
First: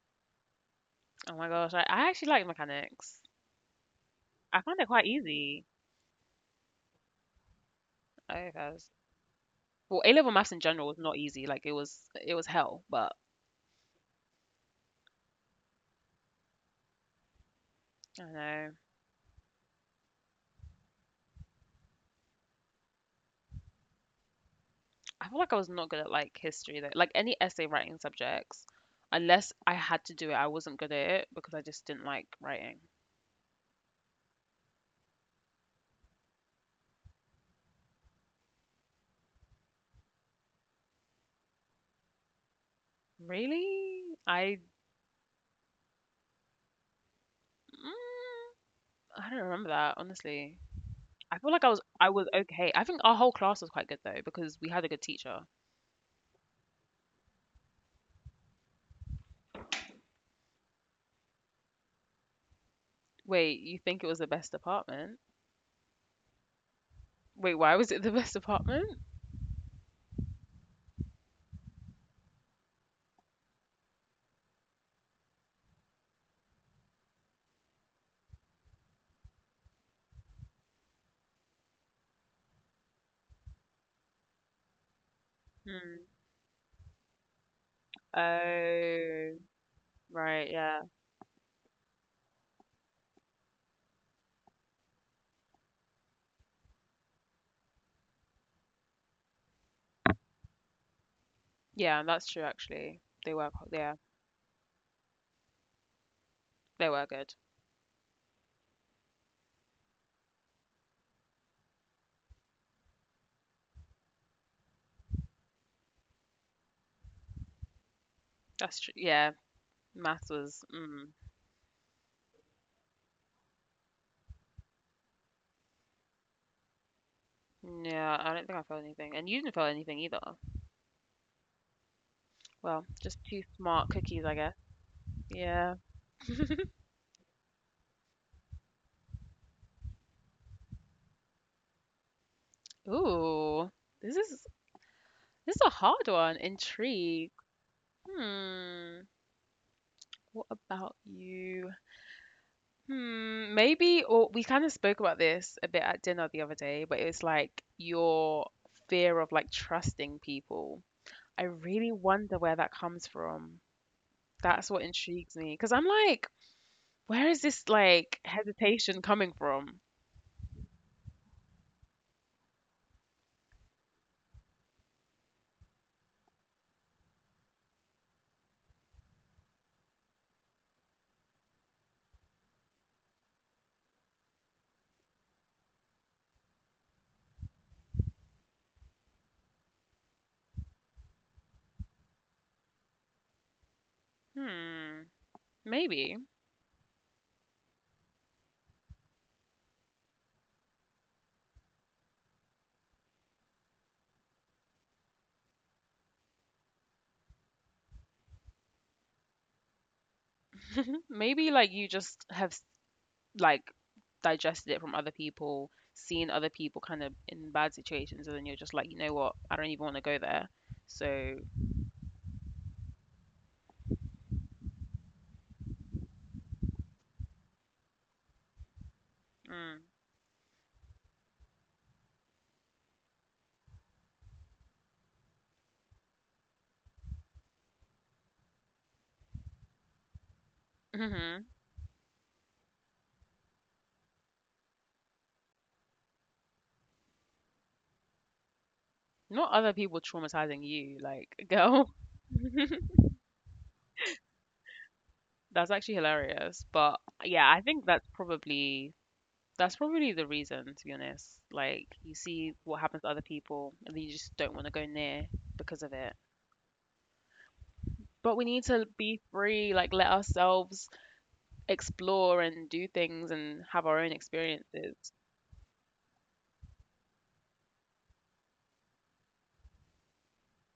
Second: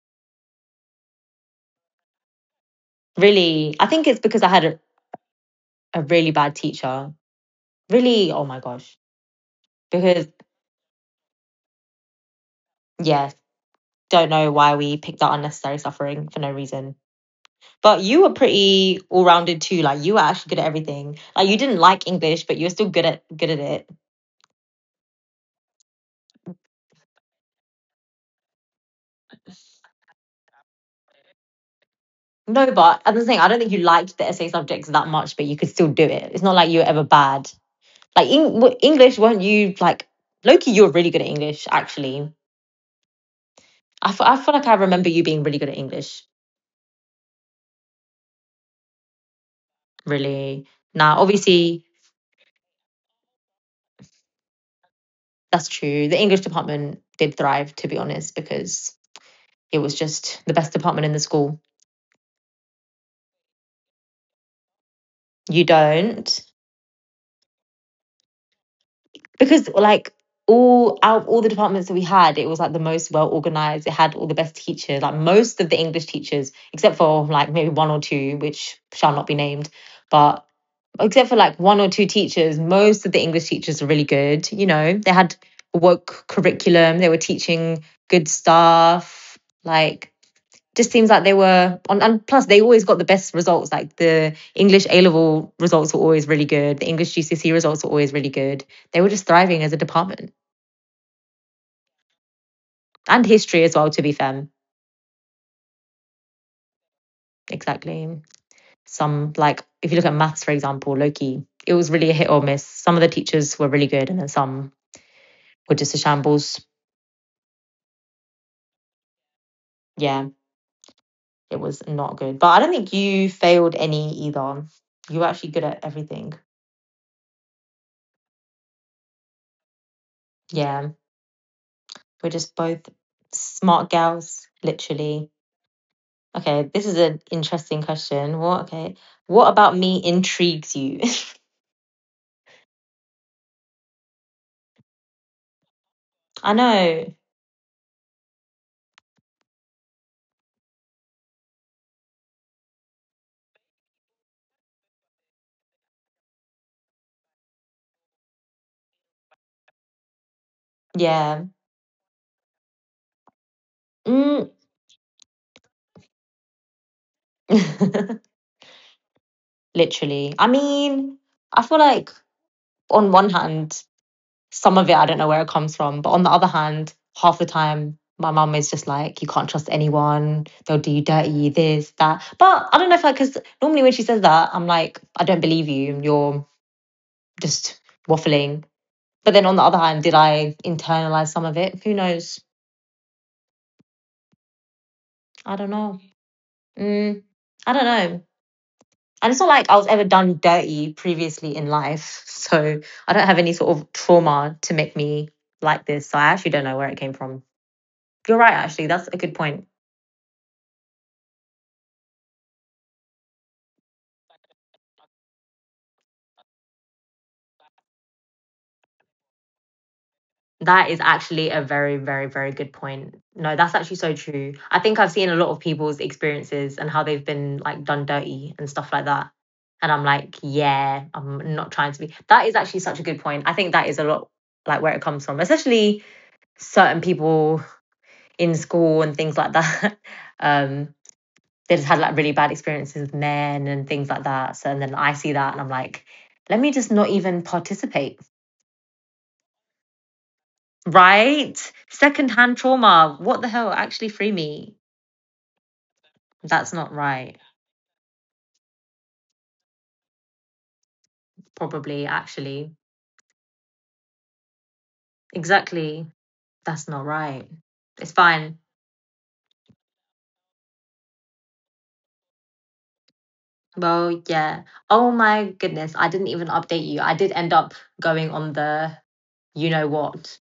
Oh my gosh, I actually liked mechanics. Really, I think it's because I I had a, found it quite easy. a really bad teacher. Really, oh I my guess. gosh. Well, A Because, level maths in general was not easy. Like, it was hell. But yeah, don't know why we picked that unnecessary suffering for no reason. But I you don't were know. pretty all rounded too. Like you were actually good at everything. Like you didn't like English, but you were still good at it. I feel like I was not good at like history though. Like, any essay writing subjects, unless I had to do it, I wasn't good at it because I just didn't like writing. No, but I'm just saying I don't think you liked the essay subjects that much, but you could still do it. It's not like you were ever bad. Like Eng- well, English, weren't you like Loki? You were really good at English, actually. Really? I I feel like I remember you being really good at English. mm, I don't remember that, honestly. Really. Now, I feel like I was obviously, I was okay. I think our whole class was quite good though because we had a good teacher. that's true. The English department did thrive, to be honest, because it was just the best department in the school. Wait, you think it was the best department? You don't. Wait, why was it the best department? Because all out of all the departments that we had, it was like the most well organized. It had all the best teachers, like most of the English teachers, except for like maybe one or two, which shall not be named. But except for like one or two teachers, most of the English teachers are really good. They had Hmm. woke curriculum, they were teaching good Oh, stuff. Like right, yeah. just seems like they were on, and plus they always got the best results. Like the english A level results were always really good, the english gcse results were always really good. They were just thriving as a department. Yeah, that's true actually. They And were history as Yeah, well, to be fair. they were good. Exactly. Some, like, if you look at maths for example, loki, it was really a hit or miss. Some of the teachers were really good and then some were just a shambles. That's true. Yeah, math Yeah, was mm. it was not good, but I don't think you failed any either. You were actually good at everything. Yeah, I don't think I felt anything. And you didn't feel anything either. Yeah, we're just Well, both just two smart smart cookies, I guess. gals, literally. Yeah. Okay, this is an interesting question. What? Okay. What about me intrigues you? Ooh, this is this is a hard one. I Intrigue. know. Hmm. What about you? Hmm. Maybe, or we kind of spoke about this a bit at dinner the other day, but it was like your fear of like trusting people. I Yeah. really wonder where that comes from. That's what Mm. intrigues me because I'm like, where is this like hesitation coming from? Literally. I mean, I feel like on one hand, some of it I don't know where it comes from, but on the other hand, half the time my mum is just like, you can't trust anyone. They'll do you dirty, this, that. But I don't know if I, because normally when she says that, I'm like, I don't believe you. You're just waffling. But then on the other hand, did I internalize some of it? Who knows? Hmm. I don't Maybe. know. Mm, I don't know. And it's not like I was ever done dirty previously in life. So I don't have any sort of trauma to make me like this. So I actually don't know where it came from. You're right, actually. That's a good point. Maybe like you just have like digested it from other people, seen other people kind of in bad situations, and then you're just like, you know what? I don't even want to go there. That is So, actually a very, very, very good point. No, that's actually so true. I think I've seen a lot of people's experiences and how they've been like done dirty and stuff like that. mm, And I'm like, yeah, I'm not trying to be. That is actually such a good point. I think that is a lot like where it comes from, especially certain people in school and things like that. um, mhm. they just had like really bad experiences with men and things like that. So and then I see that and I'm like, let me just not even participate. Not other people traumatizing you, like, Right? girl. Secondhand trauma. What the hell? Actually free me. That's actually hilarious. That's But not yeah, I right. think that's probably the reason, to be honest. Like, you Probably see what happens actually. to other people and then you just don't want to go near because of it. Exactly. That's not right. But It's we need fine. to be free, like let ourselves explore and do things and have our own Well, yeah. experiences. Oh my goodness. I didn't even update you. I did end up going on the, you know what.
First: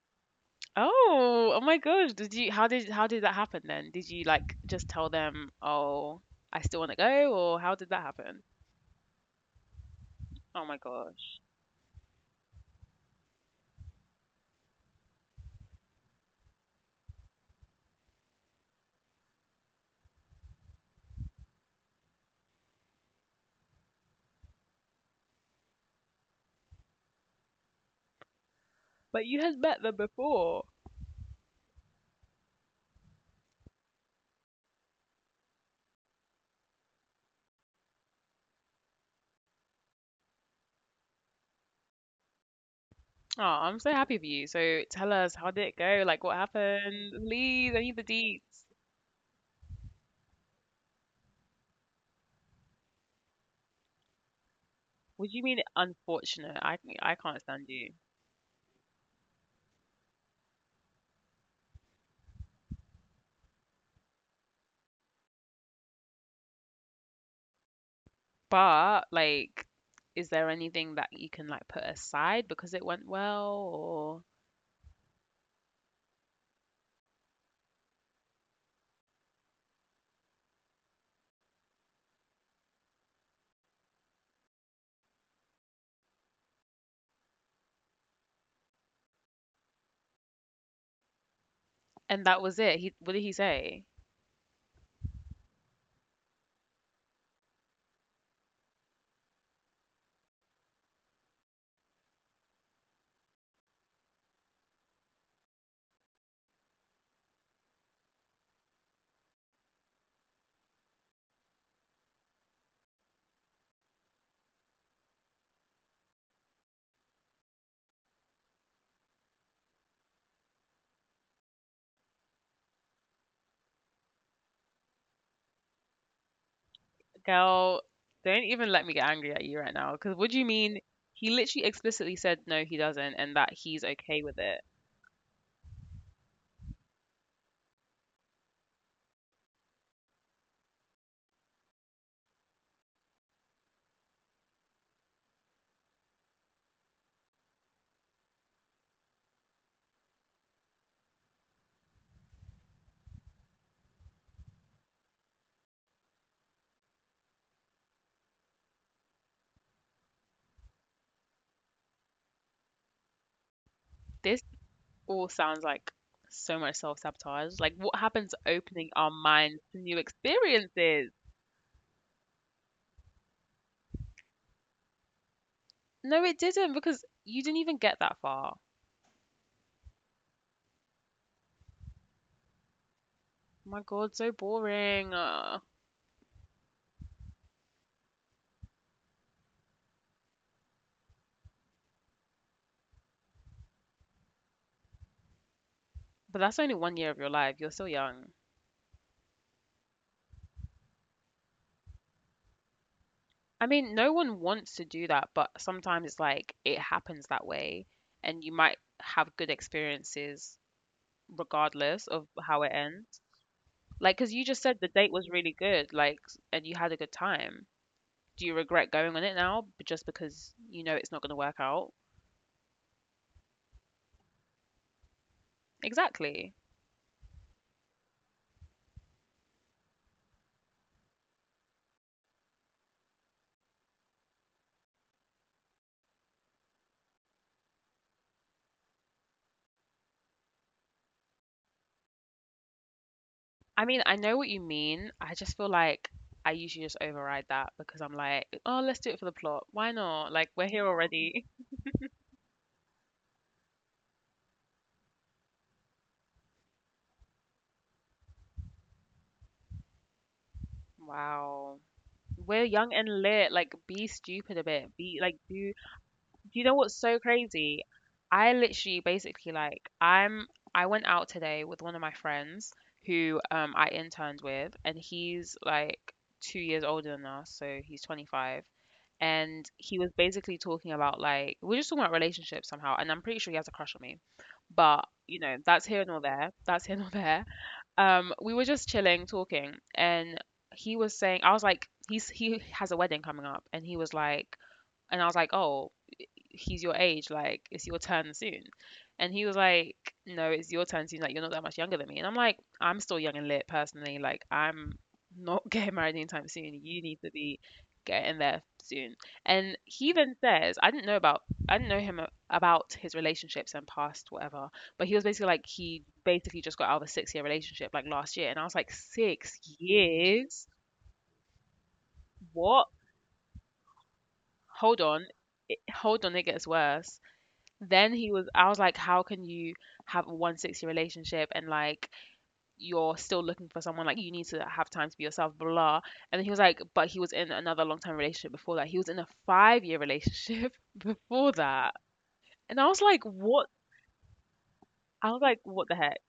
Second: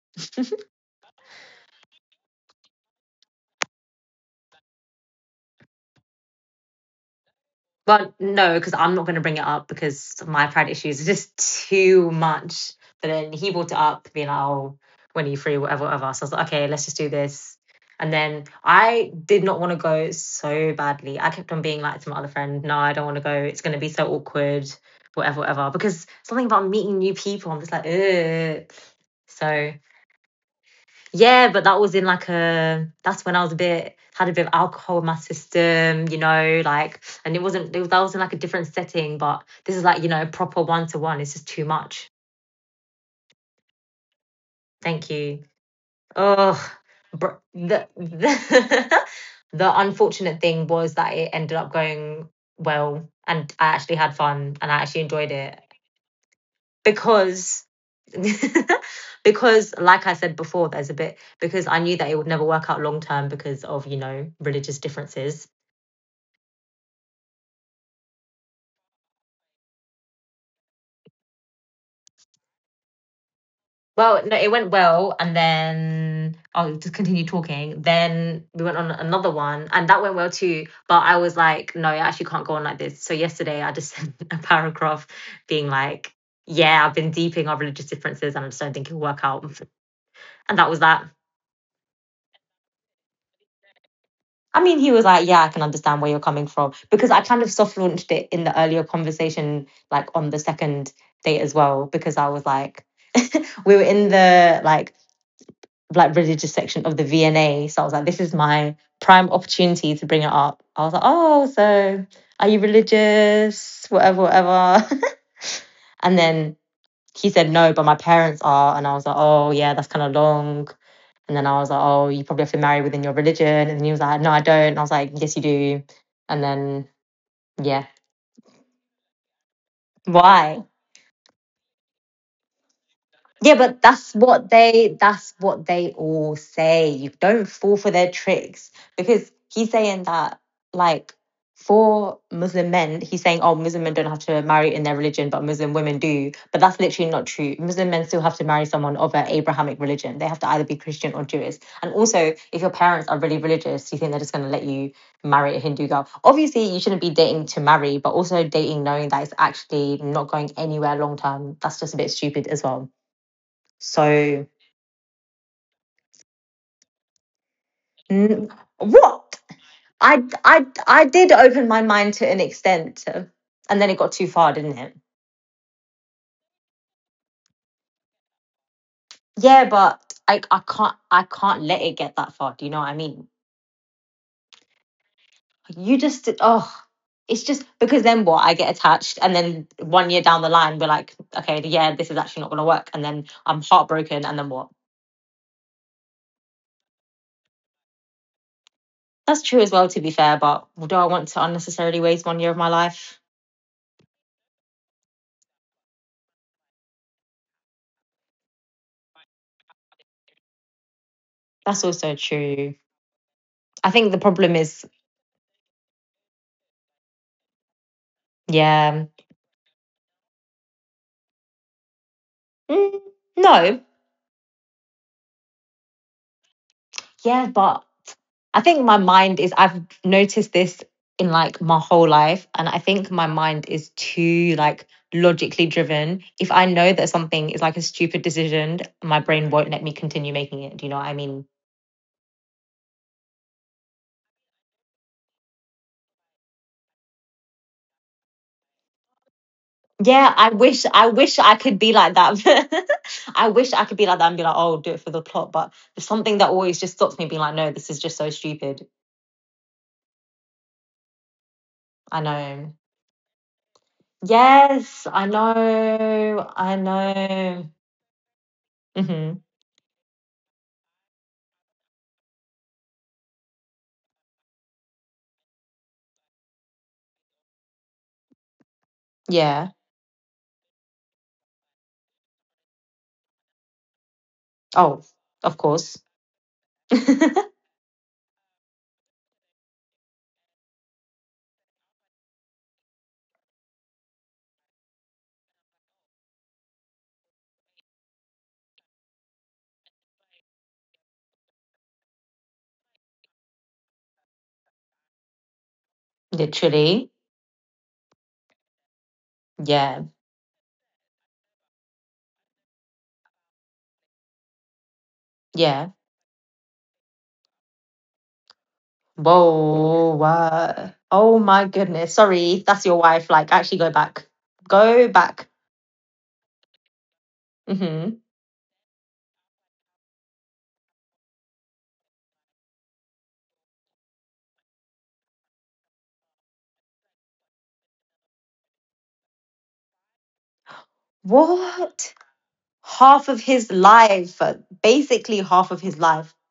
Oh, oh my gosh. Did you how did that happen then? Did you like just tell them, "Oh, I still want to go," or how did that Well, happen? no, because I'm not going to bring it up because my Oh pride my issues are gosh. just too much. But then he brought it up, being like, oh, when are you free, whatever, whatever. So I was like, okay, let's just do this. And then I did not want to go so badly. I kept on being like to my other friend, no, I don't want to go. It's going to be so awkward, whatever, whatever. Because something about meeting new people, I'm just like, ugh. But you had So met them before. yeah, but that's when I was a bit had a bit of alcohol in my system, you know, like and it wasn't it was, that was in like a different setting, but this is like, proper one to one. It's just too much. Oh, I'm so happy for you. So Thank tell us, you. how did it go? Like, what Oh, happened? br- Please, I the need the deets. the, the unfortunate thing was that it ended up going well and I actually had fun and I actually enjoyed What do you it mean unfortunate? I can't because stand you. because like I said before, there's a bit because I knew that it would never work out long term because of, you know, religious differences. But like, is there anything that you can like put aside because it went well, or Well, no, it went well and then I'll just continue talking. Then we went on another one and that went well too. But I was like, no, I actually can't go on like this. So yesterday I just sent a paragraph being like, yeah, I've been deeping our religious differences and I just don't think it'll work out. And that was that. And that was it. He What did he say? I mean, he was like, "Yeah, I can understand where you're coming from," because I kind of soft launched it in the earlier conversation, like on the second date as well, because I was like, we were in the like religious section of the VNA, so I was like, "This is my prime opportunity to bring it up." I was like, "Oh, so are you religious? Whatever, whatever," and then he said no, but my parents are, and I was like, "Oh, yeah, that's kind of long." And then I was like, "Oh, you probably have to marry within your religion," and he was like, "No, I don't," and I was like, "Yes, you do." And then yeah. Girl, don't even let me get angry at you right now. Because what do you Why? mean? He literally explicitly said no, he doesn't, and Yeah, that but he's that's okay with what it. they that's what they all say. You don't fall for their tricks because he's saying that like for Muslim men, he's saying, oh, Muslim men don't have to marry in their religion, but Muslim women do. But that's literally not true. Muslim men still have to marry someone of an Abrahamic religion. They have to either be Christian or Jewish. And also, if your parents are really religious, do you think they're just going to let you marry a Hindu girl? Obviously, you shouldn't be dating to marry, but also dating knowing that it's actually not going anywhere long term. That's just a bit stupid as well. So This all sounds like so much self sabotage. Like, what happens n- opening our what? minds to new I experiences? did open my mind to an extent, and then it got too far, didn't it? No, it didn't because you didn't even get that far. Yeah, but I can't let it get that far. Do you know what I mean? My God, so boring. Ugh. You just oh, it's just because then what? I get attached, and then one year down the line, we're like, okay, yeah, this is actually not going to work, and then I'm heartbroken, and then what? But that's only 1 year of your life. You're still young. That's true as well, to be fair. But do I want to unnecessarily waste one year of my life? I mean, no one wants to do that, but sometimes it's like it happens that way, and you might have good experiences That's also regardless of true. how it ends. I think the problem Like, because is, you just said the date was really good, like, and you had a good time. Do you yeah, regret going on it now just because you know it's not going to work out? Mm, no. Exactly. Yeah, but I think my mind is, I've noticed this in like my whole life. And I think my mind is too like logically driven. If I know that something is like a stupid decision, my brain won't let me continue making it. Do you know what I mean? I mean, I know what you mean. I just feel like I usually just override that because I'm like, oh, let's do it for the plot. Why Yeah, I not? Like, wish we're I here wish I already. could be like that. I wish I could be like that and be like, oh, do it for the plot. But there's something that always just stops me being like, no, this is just so stupid. Wow. I know. We're young and lit. Like, be stupid a Yes, bit. I Be like, do know. do I you know what's so know. crazy? I literally, Hmm. basically, like, I'm. I went out today with one of my friends who I interned with, and he's like 2 years older than us, so he's 25. Yeah. And he was basically talking about like we're just talking about relationships somehow, and I'm pretty sure he has a crush on me. Oh, But of you know, course. that's here nor there. That's here nor there. We were just chilling talking, and he was saying, I was like, he has a wedding coming up. And he was like, and I was like, oh, he's your age, like it's your turn soon. And he was like, no, it's your turn soon, like you're not that much younger than me. And I'm like, I'm still young and lit personally, like I'm not getting married anytime soon. Literally. You need to be getting there soon. And Yeah. he then says, I didn't know about, I didn't know him about his relationships and past whatever, but he was basically Yeah. like he basically just got out of a 6-year relationship like last year. And I was like, Six Whoa. What? years? Oh my goodness. Sorry. That's your wife. What? Like, actually go back. Go back. Hold on, hold on, it gets worse. Hmm. Then he was I was like, how can you have a 160 relationship, and like you're still looking for someone, like you need to have time to be yourself, blah, blah. And then he was like, but he was in another long term relationship before that. He was in a 5-year relationship before What? that. And I was Half of like, his what? life. Basically, I was half of like, his what the life. heck?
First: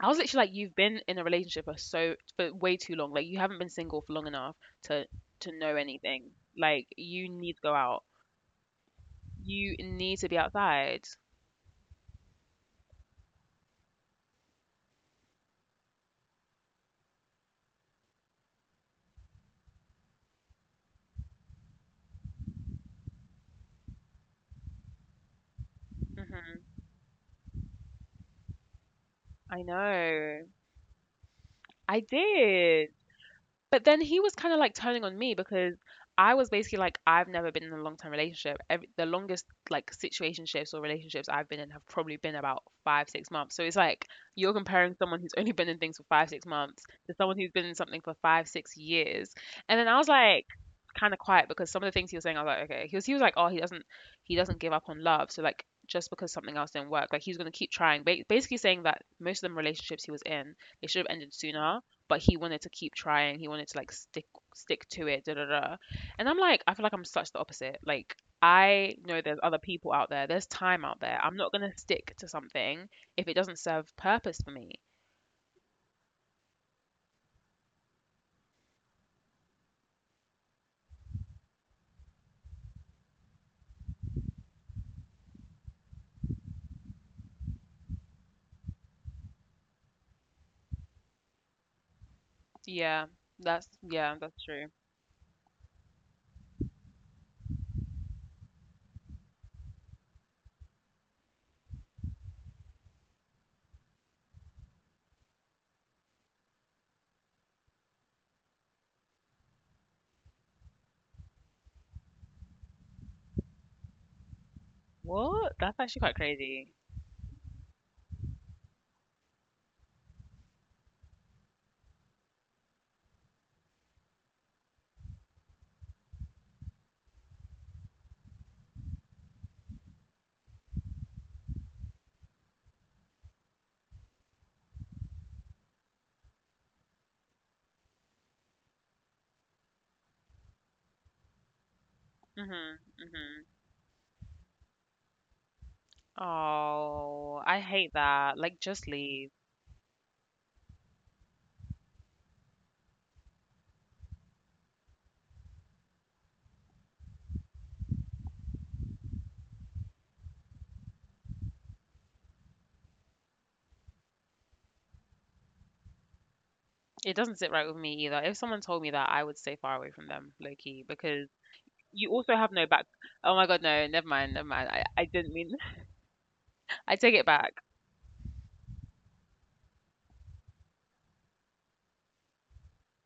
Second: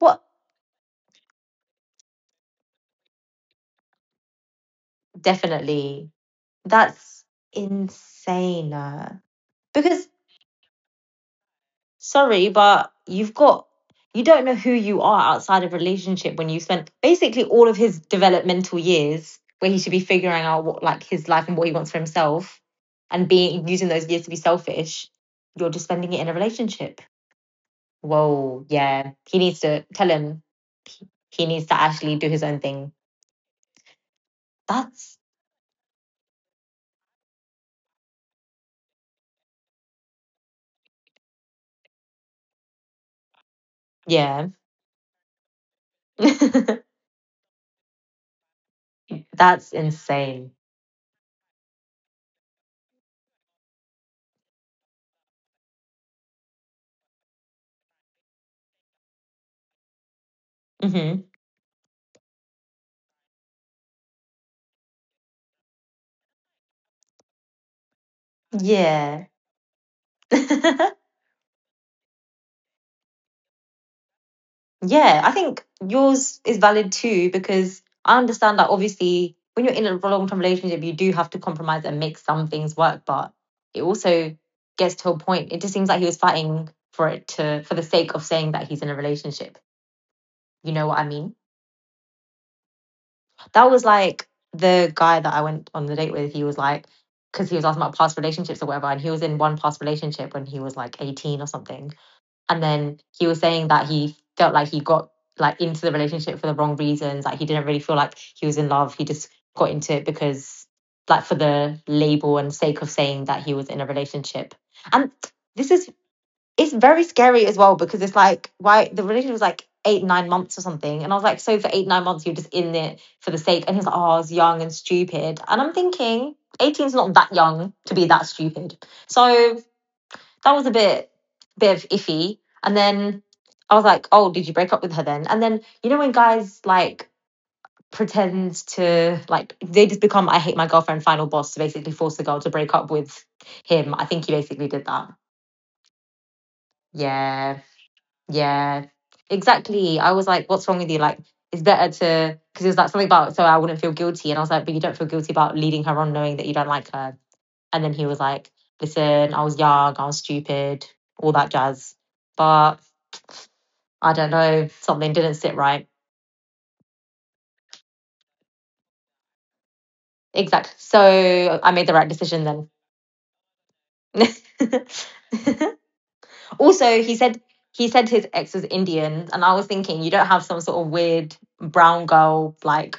I was What? literally like, you've been in a relationship for way too long, like you haven't been single for long enough to know Definitely. anything. Like That's you need to go out, insane. You Because need to be outside. sorry, but you don't know who you are outside of relationship when you spent basically all of his developmental years where he should be figuring out what like his life and what he wants for himself and being using those years to be selfish, you're just spending it in a Hmm. relationship. Whoa, yeah. He I needs to tell him know. he needs to I actually do his own did. thing. But then he was kind of like turning on That's me because I was basically like, I've never been in a long term relationship. Every, the longest like situationships or relationships I've been in have probably been about five, 6 months. So it's like yeah. you're comparing someone who's only been in things for five, 6 months to someone who's been in something for five, 6 years. And That's then I was like, insane. kind of quiet because some of the things he was saying, I was like, okay. He was, he was like, oh, he doesn't give up on love. So like just because something else didn't work, like he's gonna keep trying. Basically saying that most of the relationships he was in, they should have ended Hmm. sooner, but he wanted to keep trying. He wanted to like stick to it. Da da da. And I'm like, I feel like I'm such the opposite. Like I know there's Yeah. other people out there. There's time out there. I'm not gonna stick to something if it doesn't serve purpose for me. Yeah, I think yours is valid too because I understand that obviously when you're in a long term relationship, you do have to compromise and make some things work, but it also gets to a point. It just seems like he was fighting for it to for the sake of saying that he's in a relationship. You know what I mean? Yeah, that's, That was yeah, that's like true. the guy that I went on the date with. He was like, because he was asking about past relationships or whatever, and he was in one past relationship when he was like 18 or something. And then he was saying that he felt like he got like into the relationship for the wrong reasons. Like he didn't really feel like he was in love. He just got into it because like for the label and sake of saying that he was in a relationship. And What? That's this actually is quite crazy. it's very scary as well because it's like why the relationship was like 8, 9 months or something. And I was like, so for 8, 9 months, you're just in it for the sake. And he's like, oh, I was young and stupid. And I'm thinking, 18 is not that young to be that stupid. So that was a bit bit of iffy. And then I was like, oh, did you break up with her then? And then you know when guys like pretend to like they just become I hate my girlfriend final boss to basically force the girl to Mhm. break up with Mhm. him. I think he basically did that. Oh, I Yeah, hate that. Like, just yeah, leave. exactly. I was like, what's wrong with you? Like, it's better to because it was like something about so I wouldn't feel guilty, and I was like, but you don't feel guilty about leading her on knowing that you don't like her. And then he was like, listen, I was young, I was stupid, all that jazz. But I don't know, something didn't sit right. It doesn't sit right with me either. If someone told me that, I would stay far away from them, low Exactly. key, because. So I made the You right also have no decision back. Oh my god, no, never mind, then. never mind. I didn't mean. I Also, take it back. he said his ex was Indian, and I was thinking, you don't have some sort of weird brown girl like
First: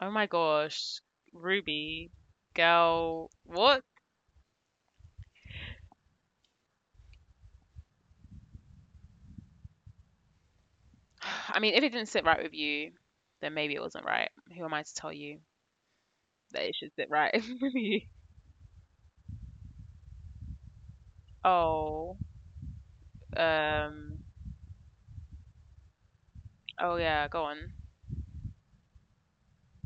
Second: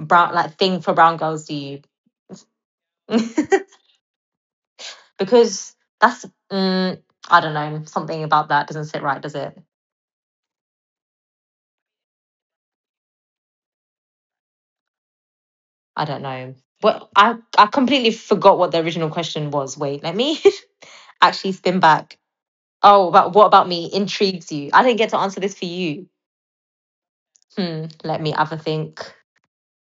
Oh my like thing for gosh, brown girls, do you? Ruby, girl, what? Because mm, I don't know, something about that doesn't sit right, does it? I mean, if it didn't sit right with you, then maybe it wasn't right. Who am I to tell you I don't know. that it should sit Well, right I I with you? completely forgot what the original question was. Wait, let me actually spin Oh, back. Oh, about what about me um, intrigues you? I didn't get to answer this for you. oh yeah, go on. Hmm. Let me have a think.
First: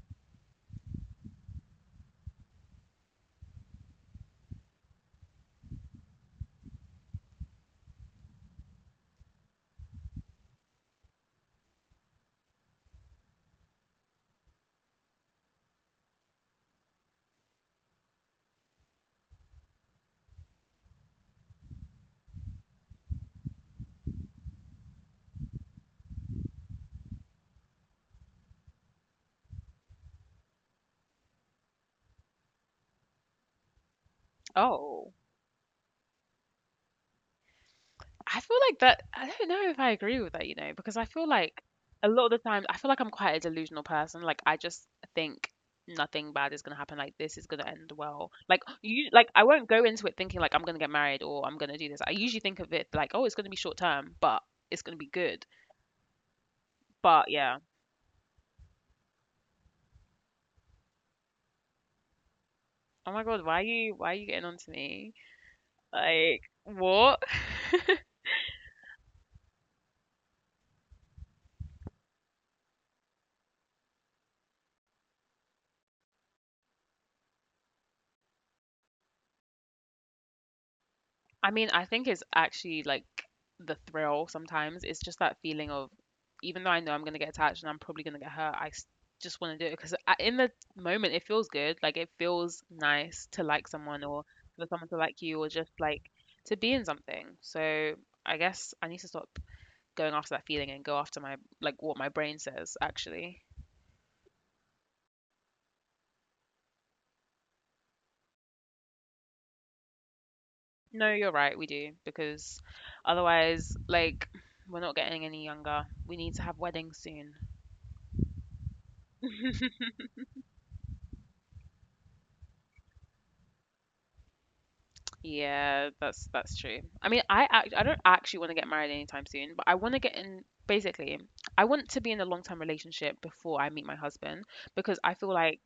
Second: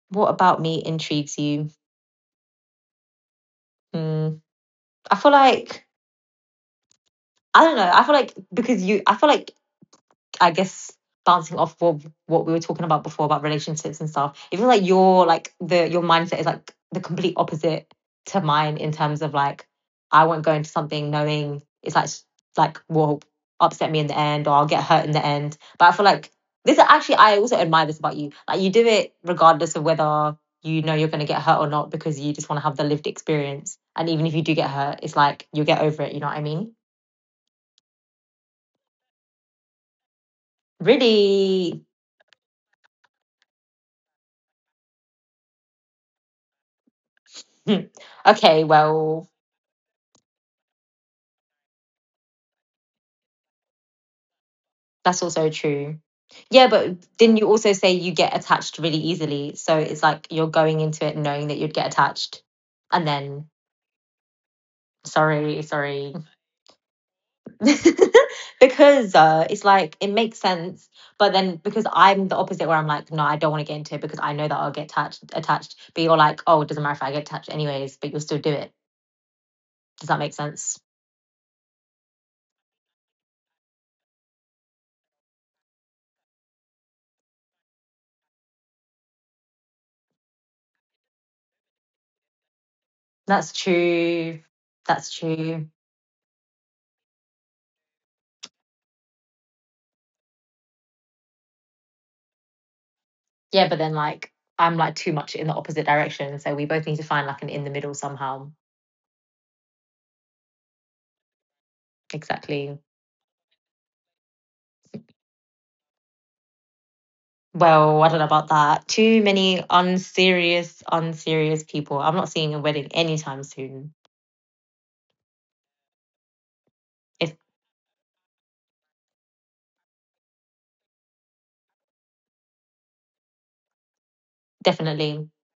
What about me intrigues you? Hmm. I feel like I don't know. I feel like because you, I feel like I guess bouncing off what we were talking about before about relationships and stuff. It feels like your like the your mindset is like the complete opposite to mine in terms of like I won't go into something knowing it's like will upset me in the end or I'll get hurt in the end. But I feel like this actually I also admire this about you. Like you do it regardless of whether you know you're going to get hurt or not because you just want to have the lived experience. And even if you do get hurt, Oh. it's like you'll get over it. You know what I mean? I feel like that, I don't know if I agree with that, you know, because I feel like Really. a lot of the times I feel like I'm quite a delusional person. Like I just think nothing bad is gonna happen. Like this is gonna end well. Like Okay. you, like Well, I won't go into it thinking like I'm gonna get married or I'm gonna do this. I usually think of it like, oh, it's gonna be short term, but it's gonna be that's good. also true. Yeah, but But didn't you yeah. also say you get attached really easily? So it's like you're going into it knowing that you'd get attached. And Oh my God, then, why are you getting on to me? sorry, sorry. Like what? Because it's like, it makes sense. But then because I'm the opposite where I'm like, no, I don't want to get into it because I know that I'll get attached. But you're like, oh, it doesn't matter if I get attached anyways, but you'll still do it. Does that make sense? I mean, I think it's actually like the thrill sometimes. It's just that feeling of, even though I know I'm going to get attached and I'm probably going to get hurt, I just want to do it because in the moment it feels good. Like it feels nice to That's like someone, or true. for someone to That's like you, or true. just like to be in something. So I guess I need to stop going after that feeling and go after my, like what my brain says actually. Yeah, but then like I'm like too much in the opposite direction. So we both need to find like an in the middle somehow. No, you're right, we do, because Exactly. otherwise, like, we're not getting any younger. We need to have weddings soon. Well, I don't know about that. Too many unserious people. I'm not seeing a wedding anytime soon. Yeah, that's true. I mean, It's I act, I don't actually want to get married anytime soon, but I want to get in, basically I want to be in a long-term relationship before I meet my husband, because I feel definitely. like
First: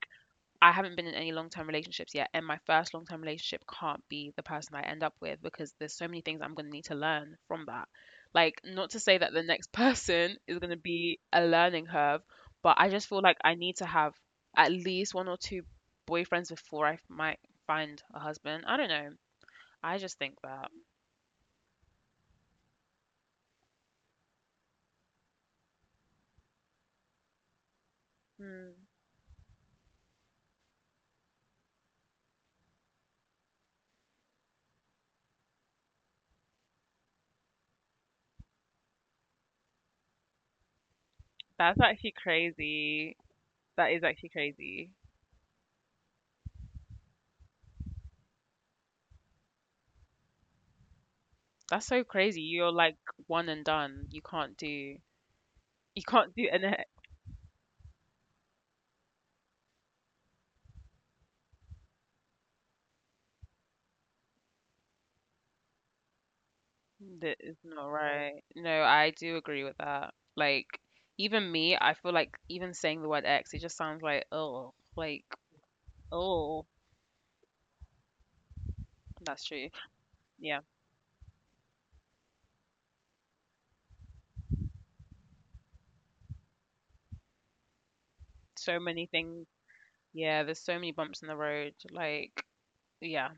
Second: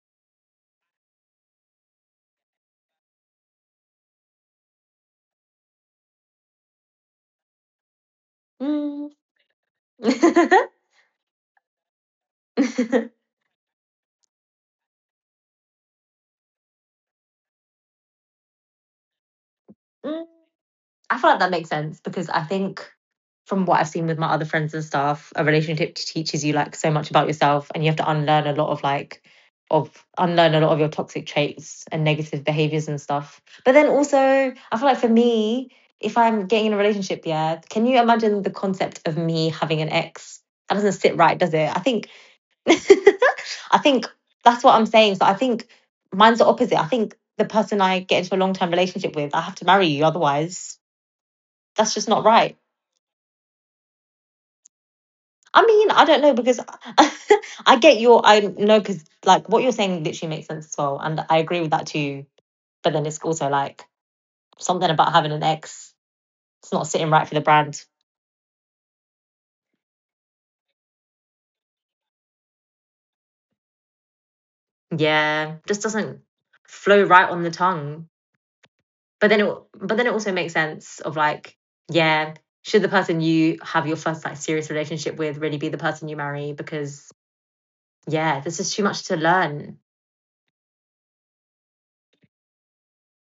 I haven't been in any long-term relationships yet, and my first long-term relationship can't be the person I end up with, because there's so many things I'm going to need to learn from that. Like not to Mm. say that the next person is going to be a learning curve, but I just feel like I need to have at least one or two boyfriends before I might find a husband. I don't know. I just Mm. think that. I feel like that makes sense because I think from what I've seen with my other friends and stuff, a relationship teaches you like so much about yourself and you have to unlearn a lot Hmm. of like of unlearn a lot of your toxic traits and negative behaviors and stuff. But then also, I feel like for me, if I'm getting in a relationship, yeah, can you imagine the concept of me having an ex? That doesn't sit right, does it? I That's think actually crazy. I That is think actually that's what I'm crazy. saying. So I think mine's the opposite. I think the person I get into a long term relationship with, I have to marry you, otherwise That's that's so just not crazy. right. You're like one and done. You can't do, I mean, I don't know because an I get your I know because like what you're saying literally makes sense as well, and I agree with that too. But then it's also like something about having an ex. It's not sitting right that for the is not brand. right. No, I do agree with that. Like even me, I feel like even saying the word ex, it just sounds like Yeah, just doesn't oh, flow right on the tongue. But that's then true. It also Yeah. makes sense of like yeah, should the person you have your first like serious relationship with really be the person you marry? Because yeah, there's So just too many much to things. learn. Yeah, there's so many bumps in the road. Like yeah,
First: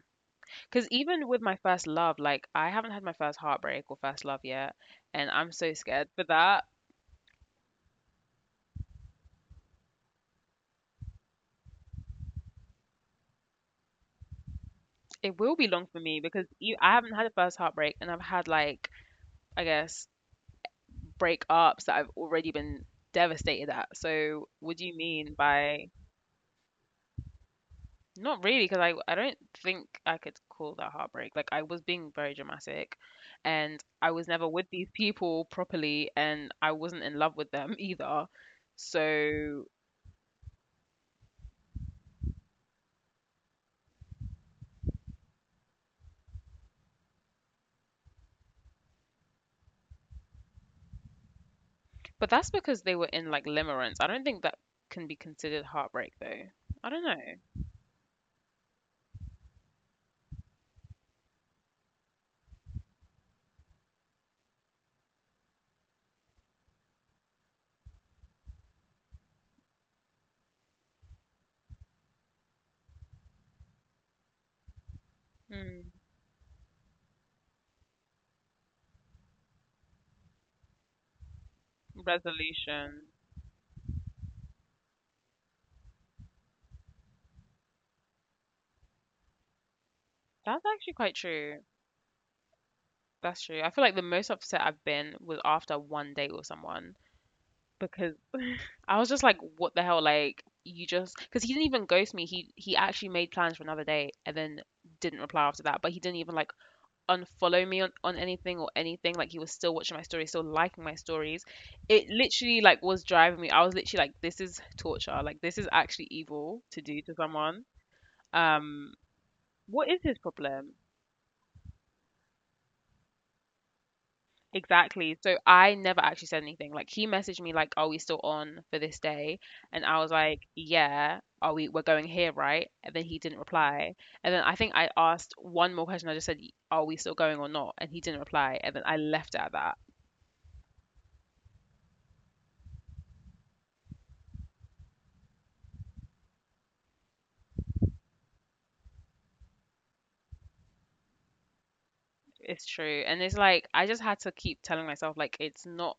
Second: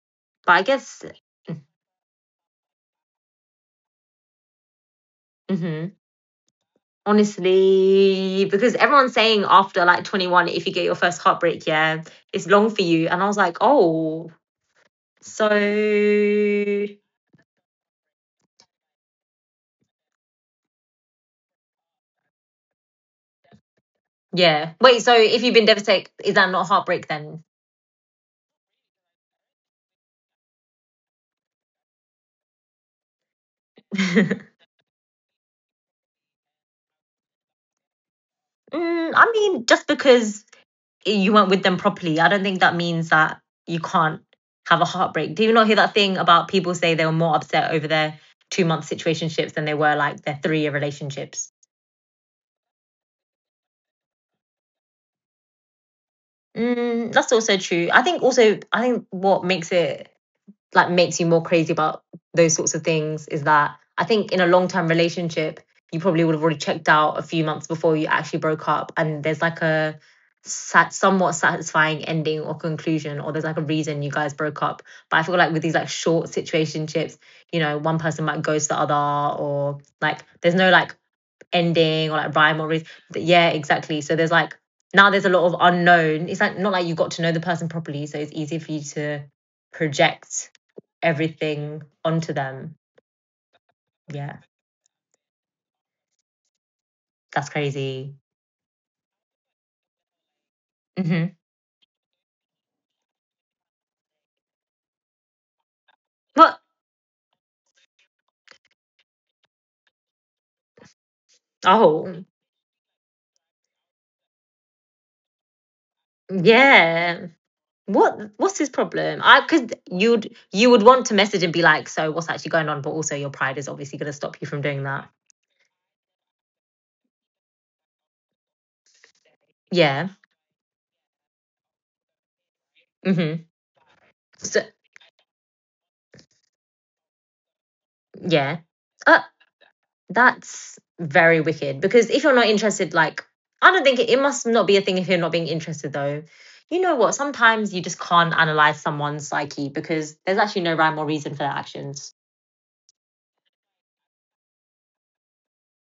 But I because guess even with my first love, like I haven't had my first heartbreak or first love yet, and I'm so hmm scared for that. honestly, because everyone's saying after like 21, if you get your first heartbreak, yeah, it's long for you. And I was like, oh, It so will be long for me, because you, I haven't had a first heartbreak, and I've had like, I guess, breakups that I've already been devastated at. So yeah. what do you Wait, so mean if you've been by devastated, is that not heartbreak then? not really? Because I don't think I could call that heartbreak. Like I was being very dramatic, and I was mm, never with these people properly, and I wasn't in love with them either. I So. mean, just because you weren't with them properly, I don't think that means that you can't have a heartbreak. Do you not hear that thing about people say they were more upset over their 2 month situationships than they were like their 3 year relationships? But that's because they were in like limerence. I don't think that can be considered heartbreak though. I don't That's also know. true. I think also I think what makes it like makes you more crazy about those sorts of things is that I think in a long term relationship you probably would have already checked out a few months before you actually broke up, and there's like a somewhat satisfying ending or conclusion, or there's like a reason you guys broke up. But I feel like with these like Mm, short situationships, you know, one person might ghost the other, or like there's no like ending or like rhyme or resolution. yeah, exactly, so there's like now there's a lot of unknown. It's like not like you got to know the person properly, so it's easier for you to project That's actually quite true. everything onto them. That's true. I feel like the most Yeah, upset I've been was after one date with someone, that's crazy. because I was just like, what the hell? Like you just, hmm because he didn't even ghost me. He actually made plans for another day and then didn't reply after that. But he didn't even like what unfollow me on anything or anything. Like he was still watching my stories, still liking my stories. It Oh literally like was driving me, I was literally like, this is torture, like this is actually evil to do to yeah, someone. what's his Um, problem? I because what is his you'd you problem? would want to message and be like, so what's actually going on? But also your pride is obviously going to stop you from doing that. Exactly, so I never actually said anything. Like he messaged me like, are we still on for this day? And I Yeah. was like, yeah, are we we're going here, right? And then he didn't Hmm. reply. And then I So think I asked one more question. I just said, are we still going or not? And he didn't reply, yeah. and then I uh, left it at that. That's very wicked because if you're not interested, like, I don't think it must not be a thing if you're not being interested, though. You know what? Sometimes you just can't analyze someone's psyche because there's actually no rhyme or reason for their actions. It's true. And it's like I just had to keep telling myself like it's not,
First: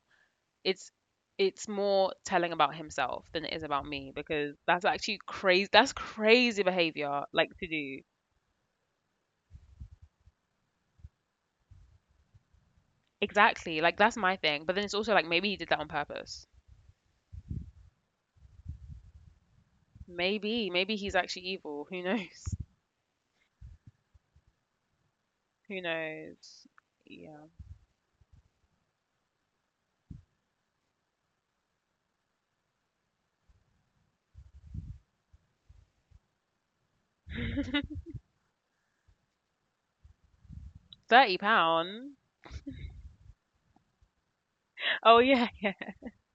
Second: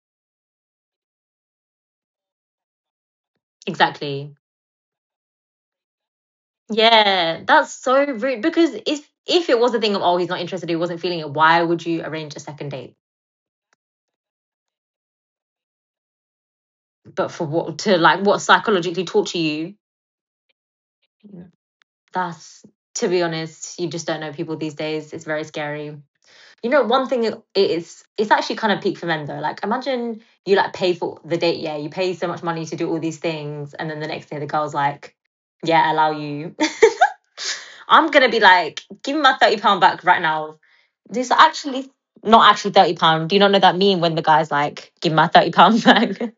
it's, it's more telling about himself than it is about me, Exactly. because that's actually crazy, that's crazy behavior Yeah, like to that's do. so rude because if it was a thing of oh he's not interested, he wasn't feeling it, why would you arrange a second date? Exactly. Like that's my thing. But then it's also like maybe he did that on purpose. But for what, to like what, psychologically torture you? Maybe, he's actually evil. Who knows? That's to be honest, you just don't know people these days. It's very Who scary. knows? You know, one thing Yeah. it is, it's actually kind of peak for men though. Like, imagine you like pay for the date, yeah, you pay so much money to do all these things, and then the next day the girl's like, yeah, allow you. I'm gonna be like, give me my £30 back right now. This 30 actually pound. not actually £30. Do you not know that meme when the guy's like, give me Oh my yeah, thirty yeah. pound back?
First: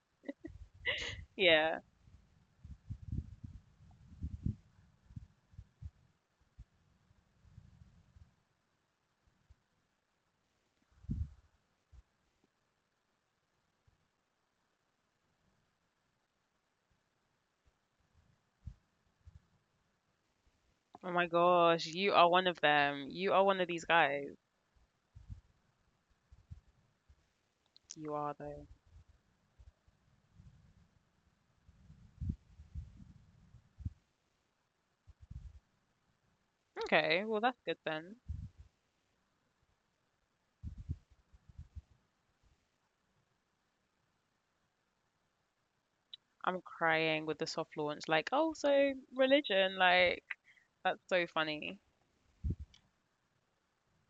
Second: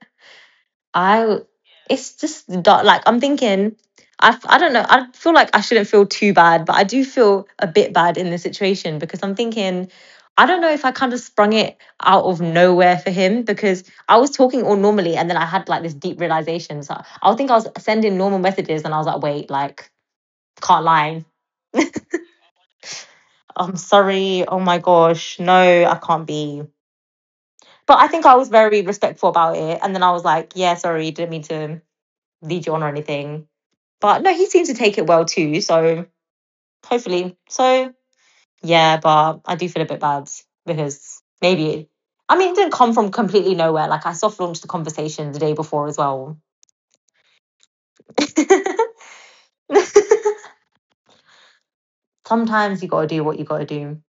I Yeah. it's just dark. Like I'm thinking, I don't know. I feel like I shouldn't feel too bad, but I do feel a bit bad in this situation because I'm thinking, I don't know if I kind of sprung it out of nowhere for him because I was talking all normally and then I had like this deep realization. So I think I was sending normal messages and I was like, wait, like can't Oh my lie. gosh, you are one of them. You are one of I'm these guys. sorry. Oh my gosh, no, I can't be. But I You think are I was though. very respectful about it, and then I was like, yeah, sorry, didn't mean to lead you on or anything. But no, he seems to take it well too. So Okay, hopefully, well that's good so then. yeah. But I do feel a bit bad because maybe I mean it didn't come from completely nowhere. Like I soft launched the conversation the day before as well. I'm crying with the soft launch. Like, oh, so religion, like, that's so funny. Sometimes you got to do what you got to do.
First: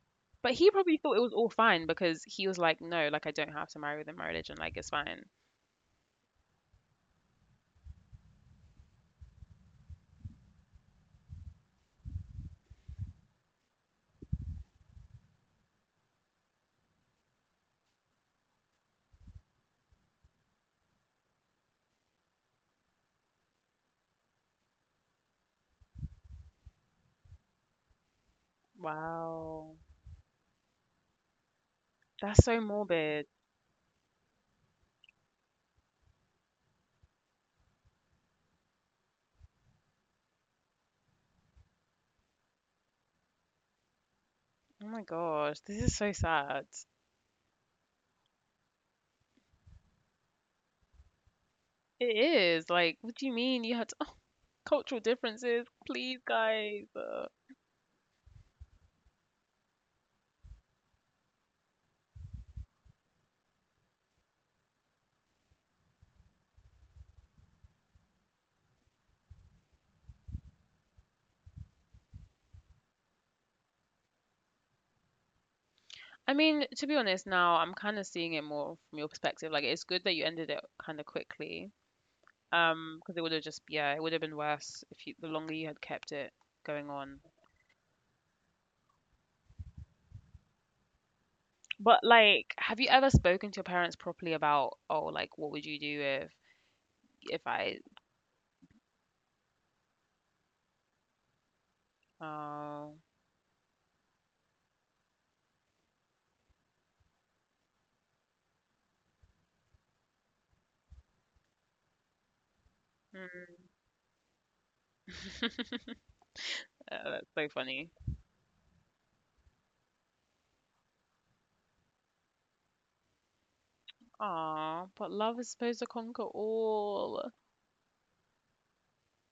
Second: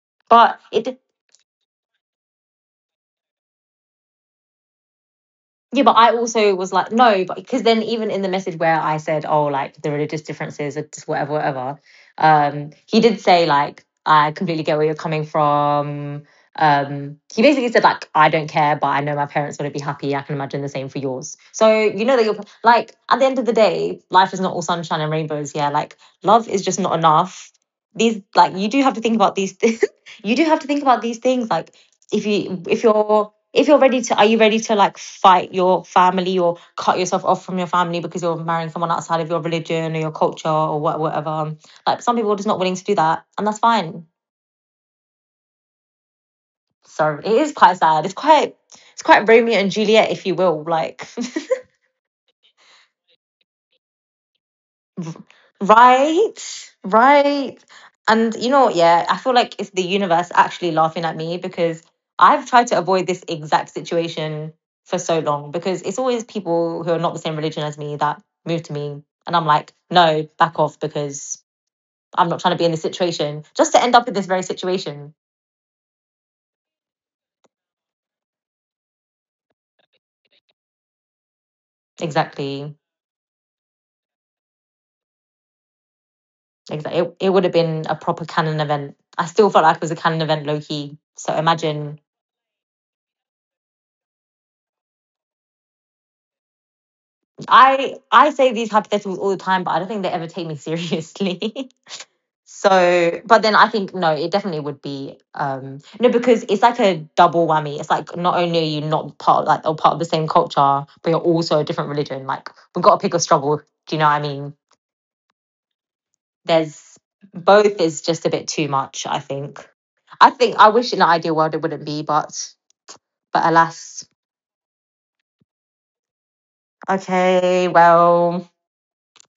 But But he probably it thought it was all fine, because he was like, no, like, I don't have to marry within my religion. Like, it's fine. Yeah, but I also was like, no, but because then even in the message where I said, oh, like the religious differences are just whatever, whatever, he did say like, I completely get where you're coming from. He basically said like, I don't care, but I know my parents want to be happy. I can imagine the same for yours. So you know that you're like, at the end of the day, life is not all sunshine and rainbows. Yeah, like love is just not enough. These like you do have to think about these. Wow. You do have to think about these things. Like if That's so you if morbid. you're if you're ready to are you ready to like fight your family or cut yourself off from your family because you're marrying someone outside of your religion or your culture or whatever, like some people are just not willing to do that and that's fine. Oh my gosh. This is so sad. So it is quite sad. It's quite Romeo and Juliet, if you will, like It is. Like, what do you mean you had cultural differences? Please, right, guys. Right. And you know what? Yeah, I feel like it's the universe actually laughing at me because I've tried to avoid this exact situation for so long because it's always people who are not the same religion as me that move to me. And I'm like, no, back off because I'm not trying to be in this situation just to end up in this very situation. I mean, to be honest, now I'm kind of seeing it more from your perspective. Like, it's good that you ended it kind of quickly. Exactly. Because it would have just yeah, it would have been worse if you, the longer you had kept it going Exactly. It, on. it would have been a proper canon event. I still felt like it was a canon event low key. So imagine But like, have you ever spoken to your parents properly about oh like what would you do if if I? I say these hypotheticals all the time, but I don't think they ever take me seriously. Oh, But then I think no, it definitely would be no because it's like a double whammy. It's like not only are you not part of, like or part of the same culture, but you're also a different religion. Like we've got to pick a hmm. struggle. Do you know what I mean? There's That's so both funny. is just a bit too much, I think. I think I wish in an ideal world it wouldn't be, but alas. Aw, but love is supposed to conquer all. Okay, well,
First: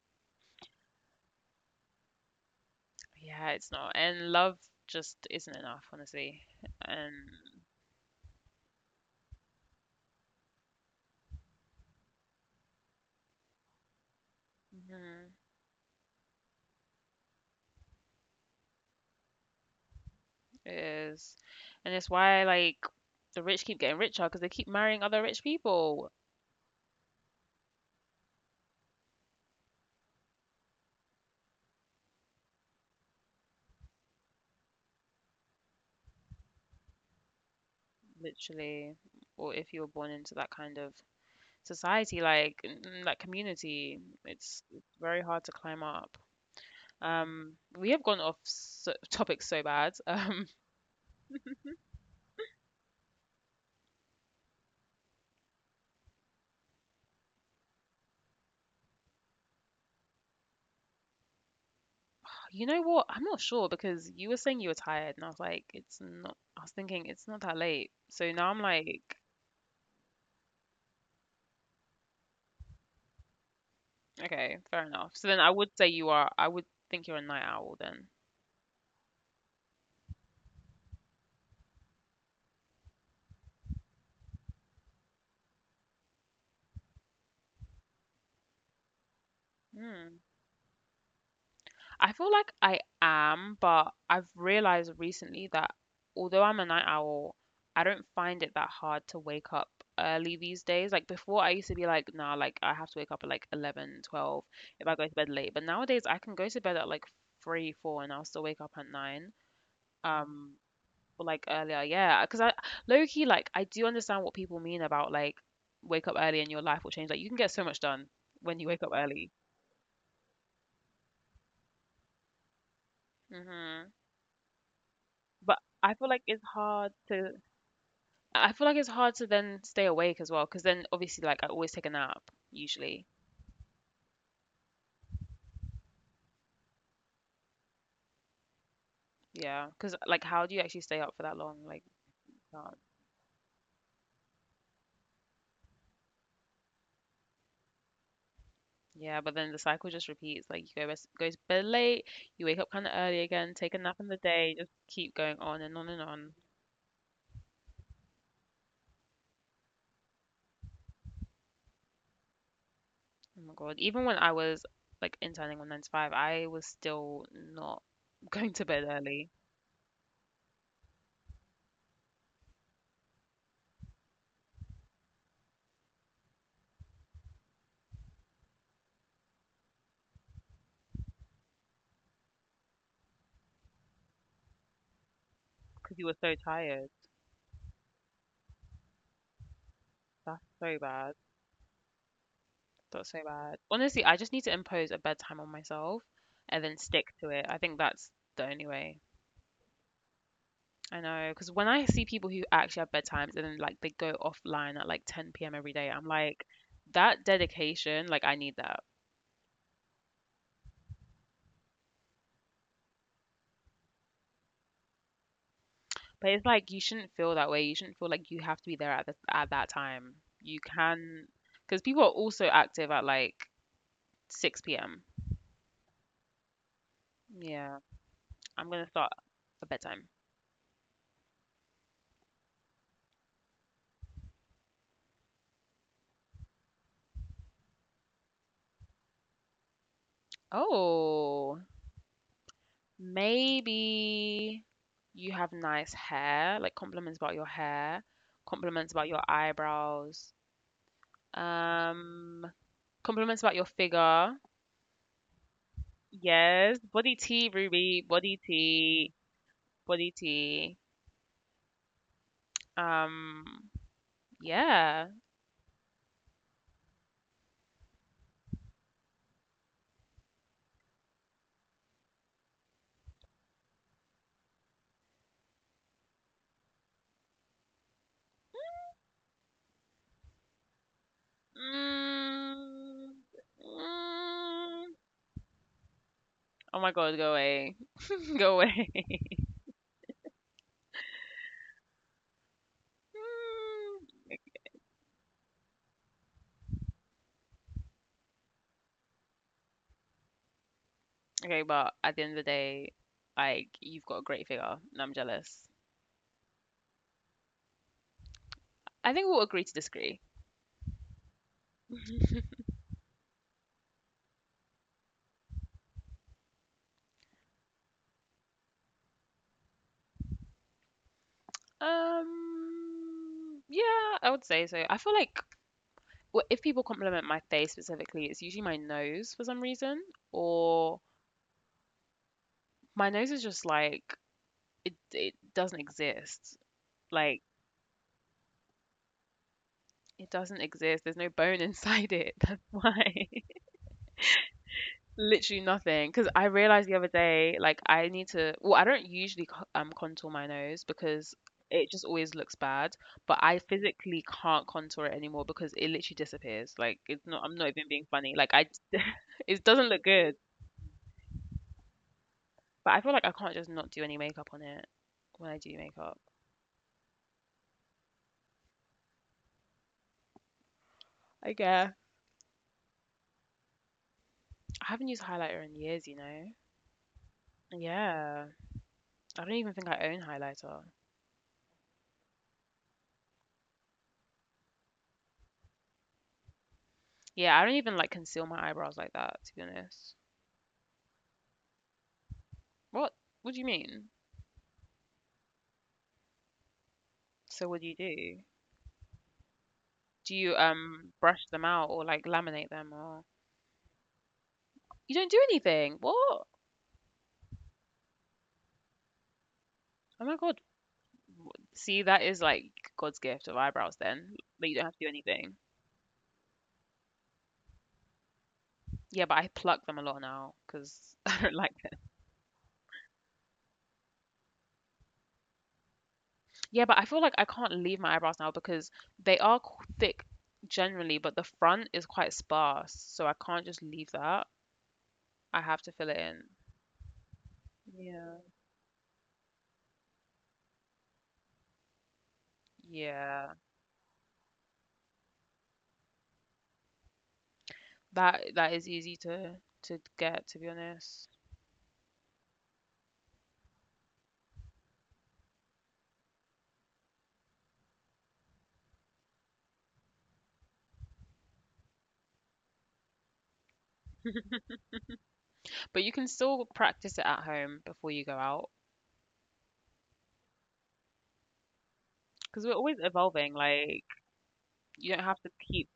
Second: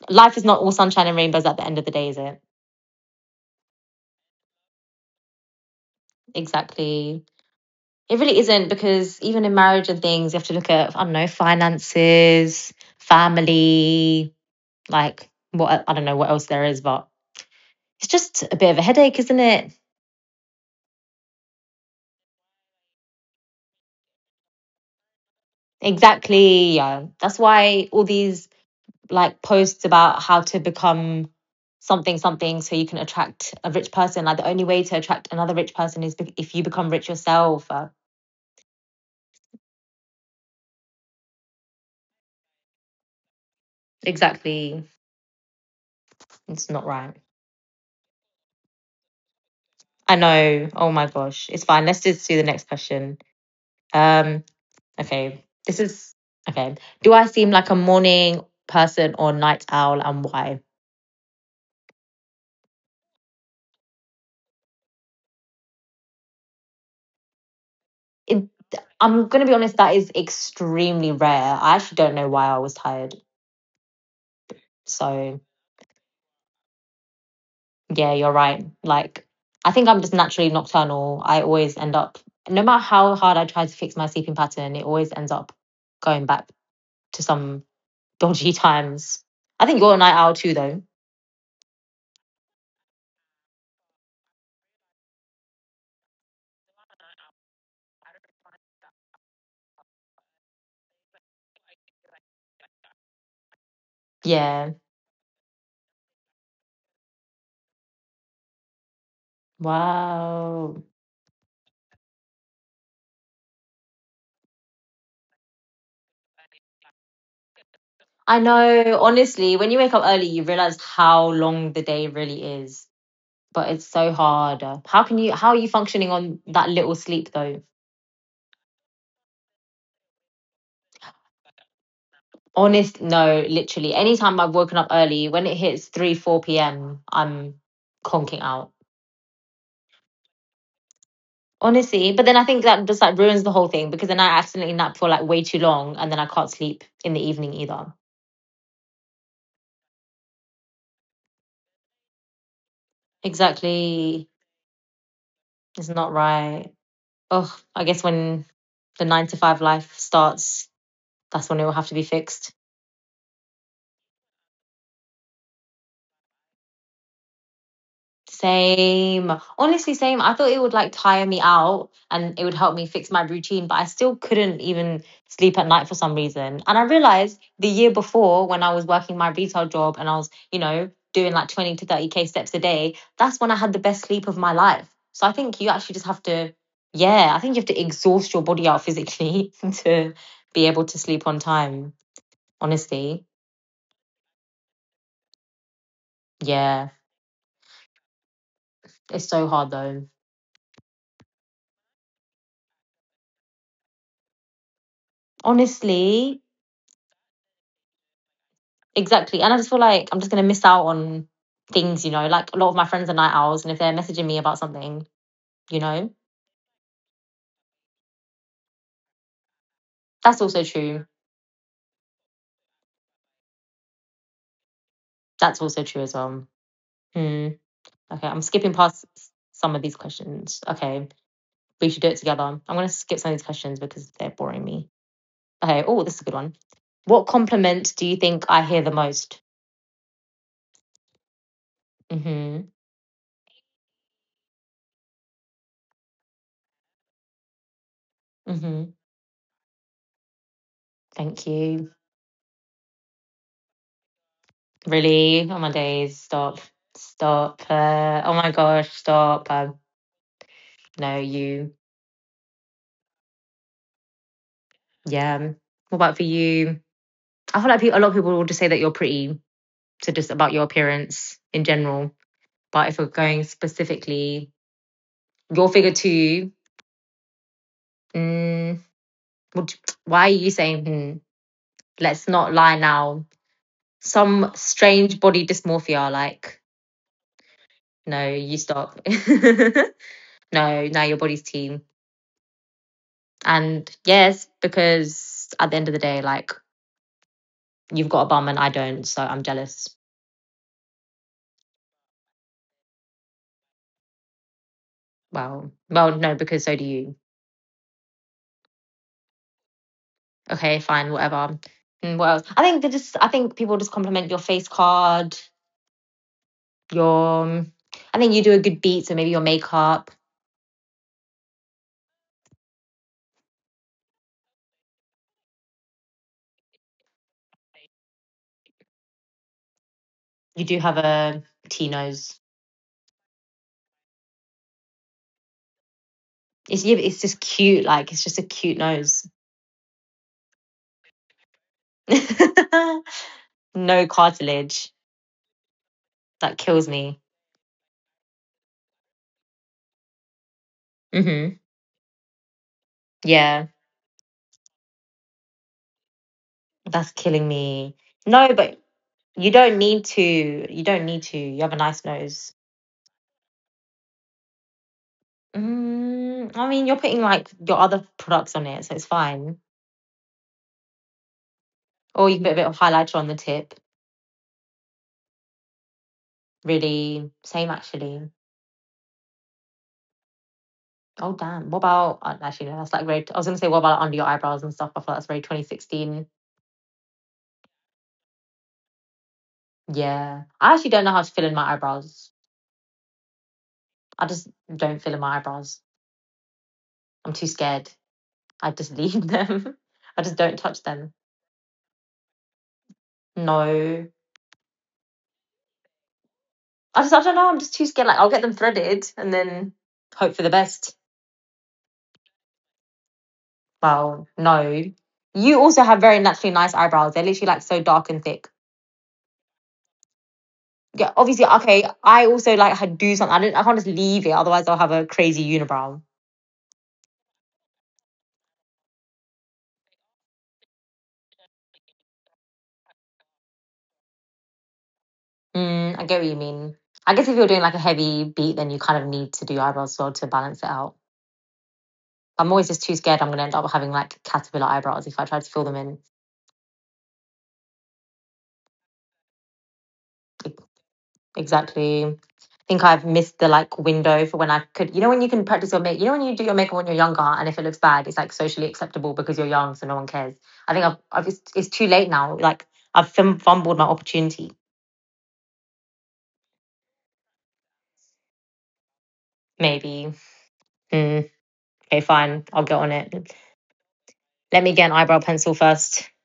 life is not all sunshine and rainbows at the end of the day, is it? Yeah, it's not, and love just isn't enough, honestly. And Exactly. It really isn't, because even in marriage and things, you have to look at, I don't know, finances, family, like mhm, what, I don't know what else there is, but it's just a bit of a headache, isn't it? it is, and it's why like the rich keep getting richer because they keep marrying other rich people. Exactly. Yeah, that's why all these like posts about how to become something something so you can attract a rich person. Like the only way to attract another rich person is if you become rich yourself. Literally, or if you were born into that kind of society, like in that community, it's, Exactly. it's very hard to climb up. It's not right. Um, we have gone off so, topic so bad. I know. Oh my gosh. It's fine. Let's just do the next question. Um, Okay. This is okay. Do I seem like a morning person or night owl and why? You know what? I'm not sure because you were saying you were tired, and I was like, it's not. I was thinking it's not that late. So now It, I'm like, I'm going to be honest, that is extremely rare. I actually don't know why I was tired. okay, fair enough. So then So, I would say you are. I would think you're a night owl then. yeah, you're right. Like, I think I'm just naturally nocturnal. I always end up, no matter how hard I try to fix my sleeping pattern, it always ends up going back to some dodgy times. I think you're a night Hmm. owl too, though. I feel like I am, but I've realized recently that although I'm a night owl, I don't find it that hard to wake up early these days. Like before, I used to be like, nah, like I have to wake up at like 11, 12 Yeah. if I go to bed late. But nowadays, I can go to bed at like 3, 4 and I'll still wake up at 9. Um, Wow. or like earlier, yeah. Because I low key, like, I do understand what people mean about like wake up early and your life will change. Like, you can get so much done I when you wake up know, early. honestly, when you wake up early, you realize how long the day really is. But it's Hmm. so hard. How But are you I feel functioning like it's on that hard little to sleep though? I feel like it's hard to then stay awake as well, because then obviously, like, I always take a nap Honest, usually. no, literally. Anytime I've woken up early, when it hits 3, 4 p.m., I'm conking out. Yeah, because like, how do you actually stay up for that long? Like, Honestly. But then I think um, that just like ruins the whole thing because then I accidentally nap for like way too long and then I can't sleep in the evening either. yeah, but then the cycle just repeats. Like, you go to bed late, you wake up kind of early again, take a nap in the Exactly. day, just keep going on and on It's and not on. right. Oh, I guess when the nine to five life starts, that's when it will have to be fixed. Oh my God! Even when I was like interning on nine to five, I was still not going to bed early Same. Honestly, same. I thought it would like tire me out and it would help me fix my routine, but I still couldn't even sleep at night for some reason. And I realized the year before when I was working my retail job and I was, you know, doing like 20 to 30K steps a day, that's when I had the best sleep of my life. So I think you because actually you just were have so to, tired. yeah, I think you have to exhaust your body out physically to That's be so able to bad. sleep on time. That's so Honestly, bad. Honestly, I just need to impose a bedtime on myself and then yeah, stick to it. I think that's the only way. it's so hard though. I know, because when I see people who actually have bedtimes and then like they go offline at like 10 p.m. every day, I'm like, Honestly, that dedication, like I need that. exactly. And I just feel like I'm just going to miss out on things, you know, like a lot of my friends are night owls. And if they're messaging me about something, you know, But it's like you shouldn't feel that way. You shouldn't feel like you have to be there at at that time. that's You also true. can, because people are also active at like 6 p.m. That's also true as well. Hmm. Yeah, Okay. I'm I'm skipping gonna past start a some of these bedtime. questions. Okay. We should do it together. I'm going to skip some of these questions because they're boring me. Okay. Oh, this is a good one. What compliment do you think I hear the most? Oh. Mm hmm. Maybe you have nice hair, like compliments about your hair, Mm compliments hmm. about your eyebrows, Thank you. um, compliments about your figure. Really? Oh my days. Stop. Yes, body tea, Stop. Ruby, Oh body my gosh. tea, Stop. Body tea. No, you. Um, yeah. Yeah. What about for you? I feel like a lot of people will just say that you're pretty, so just about your appearance in general. But if we're going specifically, your figure too. Mm, would, why are you saying? Hmm, let's not lie Mm, now. Some mm, strange body dysmorphia, like oh my God, go away, no, go you away. stop. No, now your body's team. And Mm. yes, because at the end of the day, like you've got a bum and I don't, so I'm jealous. Okay, but at the end of the day, like you've got a great figure, and I'm jealous. Well, no, because so do you. I think we'll agree to disagree. Okay, fine, whatever. And what else? I think people just compliment your face card, your I think you do a good beat, so maybe your makeup. Yeah, I would say so. I feel like if people compliment my face specifically, it's usually my nose for some reason, You do or have a T nose. my nose is just like it doesn't exist. It's, yeah, it's Like just cute, like it's just a cute nose. it doesn't exist. There's no bone inside it. That's why. No cartilage. Literally nothing. Because I That realized kills the other me. day, like, I need to. Well, I don't usually contour my nose because Mm-hmm. it just always looks bad. But I Yeah, physically can't contour it anymore because it literally disappears. Like, that's it's not. killing I'm not even me. being funny. Like, No, I. but you It don't doesn't look need to. good. You don't need to. You have a nice nose. But I feel like I can't just not do any makeup on it when I do makeup. Mm, I mean, you're putting like your other products on it, so it's fine. Like, yeah. Or you can put a bit of highlighter on the tip. I haven't used highlighter in years, you know? Really, same actually. Yeah. I don't even think I own highlighter. Oh damn! What about actually? No, that's like very. I was gonna say what about under your eyebrows and stuff. I feel like that's very 2016. Yeah, I don't even like conceal my eyebrows like that, to be honest. Yeah, I actually don't know how to fill in my eyebrows. What? What do you mean? I just don't fill in my eyebrows. I'm too So what do scared. you do? I just leave them. I Do just you don't touch them. brush them out or like laminate them or No, you don't do anything? What? I don't know. I'm just too scared. Like I'll get them threaded and then Oh hope for my the God. best. See, that is like God's gift of eyebrows Well, then. no. But you don't have to do You anything. also have very naturally nice eyebrows. They're literally like so dark and thick. Yeah, but I pluck them a lot now Yeah, because obviously, I don't okay, like them. I also like had do something. I didn't. I can't just leave it, otherwise I'll have a crazy unibrow. Yeah, but I feel like I can't leave my eyebrows now because they are thick generally, but the front is quite sparse. So I can't just leave that. Mm, I I have get what to you fill it mean. in. I guess if you're doing like a heavy beat, then Yeah. you kind of need to do eyebrows as well to balance it out. I'm always just too scared I'm going to end up having Yeah. like caterpillar eyebrows if I try to fill them in. That is easy to E- get, to be honest. Exactly. I think I've missed the like window for when I could. You know when you can practice your make. You know when you do your makeup when you're younger, and if it looks bad, it's like socially acceptable because you're young, so no one cares. I think I've just, it's too late now. Like I've fumbled my opportunity. But you can still practice it at home before you go out Maybe. Mm. Okay, fine, I'll get on because we're always it. evolving. Like Let me get an eyebrow you don't pencil have to first. keep,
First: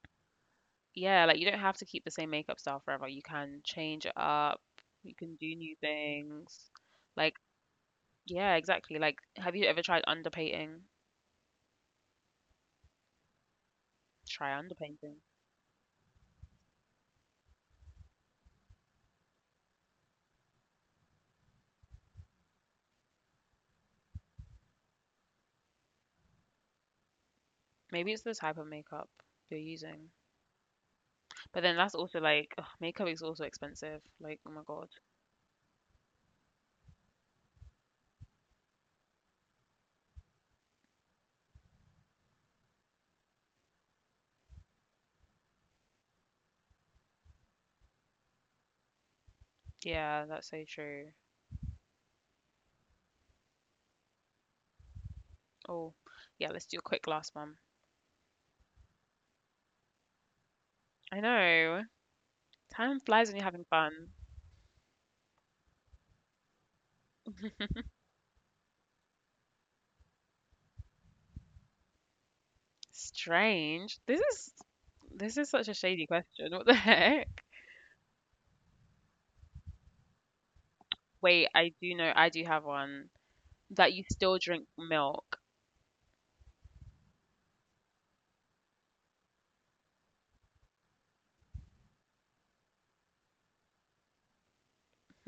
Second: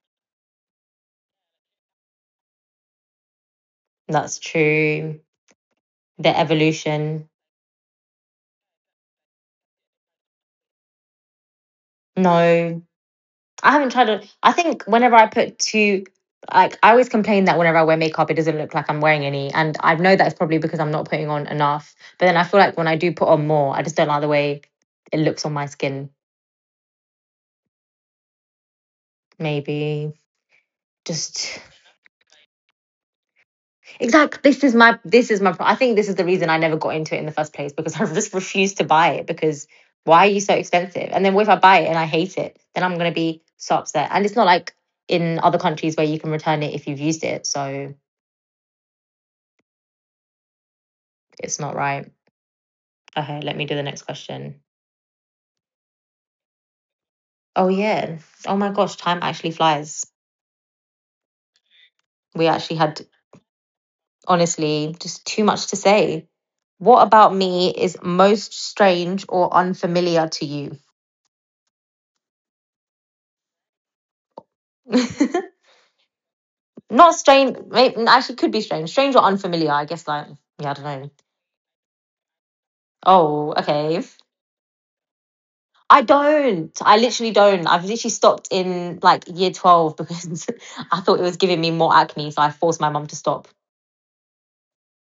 yeah, like you don't have to keep the same makeup style forever. You can change it That's up. You true. can do new The things. evolution. Like yeah, exactly. Like have you ever tried underpainting? No, I haven't tried it. Try I think underpainting. whenever I put two, like, I always complain that whenever I wear makeup, it doesn't look like I'm wearing any. And I know that's probably because I'm not putting on enough. But then I feel like when I do put on more, I just don't like the way it looks on my skin. Maybe it's the type of makeup you're using. Maybe But just then that's also like ugh, makeup is also expensive. Like oh exactly. my God. This is my I think this is the reason I never got into it in the first place because I just refused to buy it because why are you so expensive? And then what if I buy it and I hate it? Then I'm gonna be so upset. And it's not like in other countries where you can return it if you've used it. So Yeah, that's so true. it's not right. Okay, let me do the next question. Oh, yeah, let's do a quick last one. Oh yeah. Oh my gosh, time actually flies. I know. We actually Time had flies when you're having fun. honestly just too much to say. What about me is most strange or unfamiliar to you? Strange. This is such a shady question. What the heck? Not strange. Maybe, actually, could be strange. Strange or unfamiliar. I guess like yeah, I don't know. Wait, I do know. I do have one. Oh, That you okay. still drink milk. I don't. I literally don't. I've literally stopped in like year 12 because I thought it was giving me more acne, so I forced my mum to stop.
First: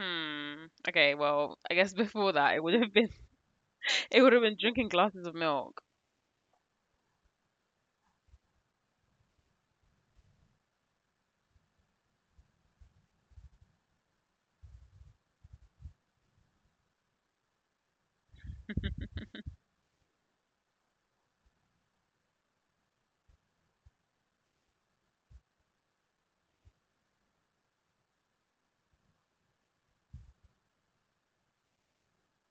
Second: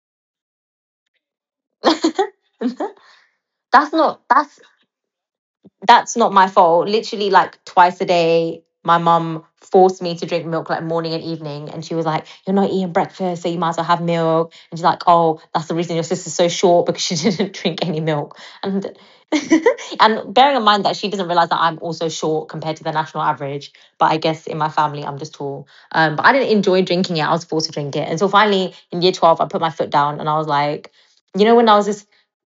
Hmm. Okay, well, I guess before that it would that's have been not. it would have been That's drinking glasses of milk. that's not my fault. Literally, like twice a day, my mum forced me to drink milk like morning and evening. And she was like, "You're not eating breakfast, so you might as well have milk." And she's like, "Oh, that's the reason your sister's so short because she didn't drink any milk." And and bearing in mind that she doesn't realize that I'm also short compared to the national average, but I guess in my family I'm just tall. But I didn't enjoy drinking it. I was forced to drink it. And so finally in year 12, I put my foot down and I was like, you know, when I was this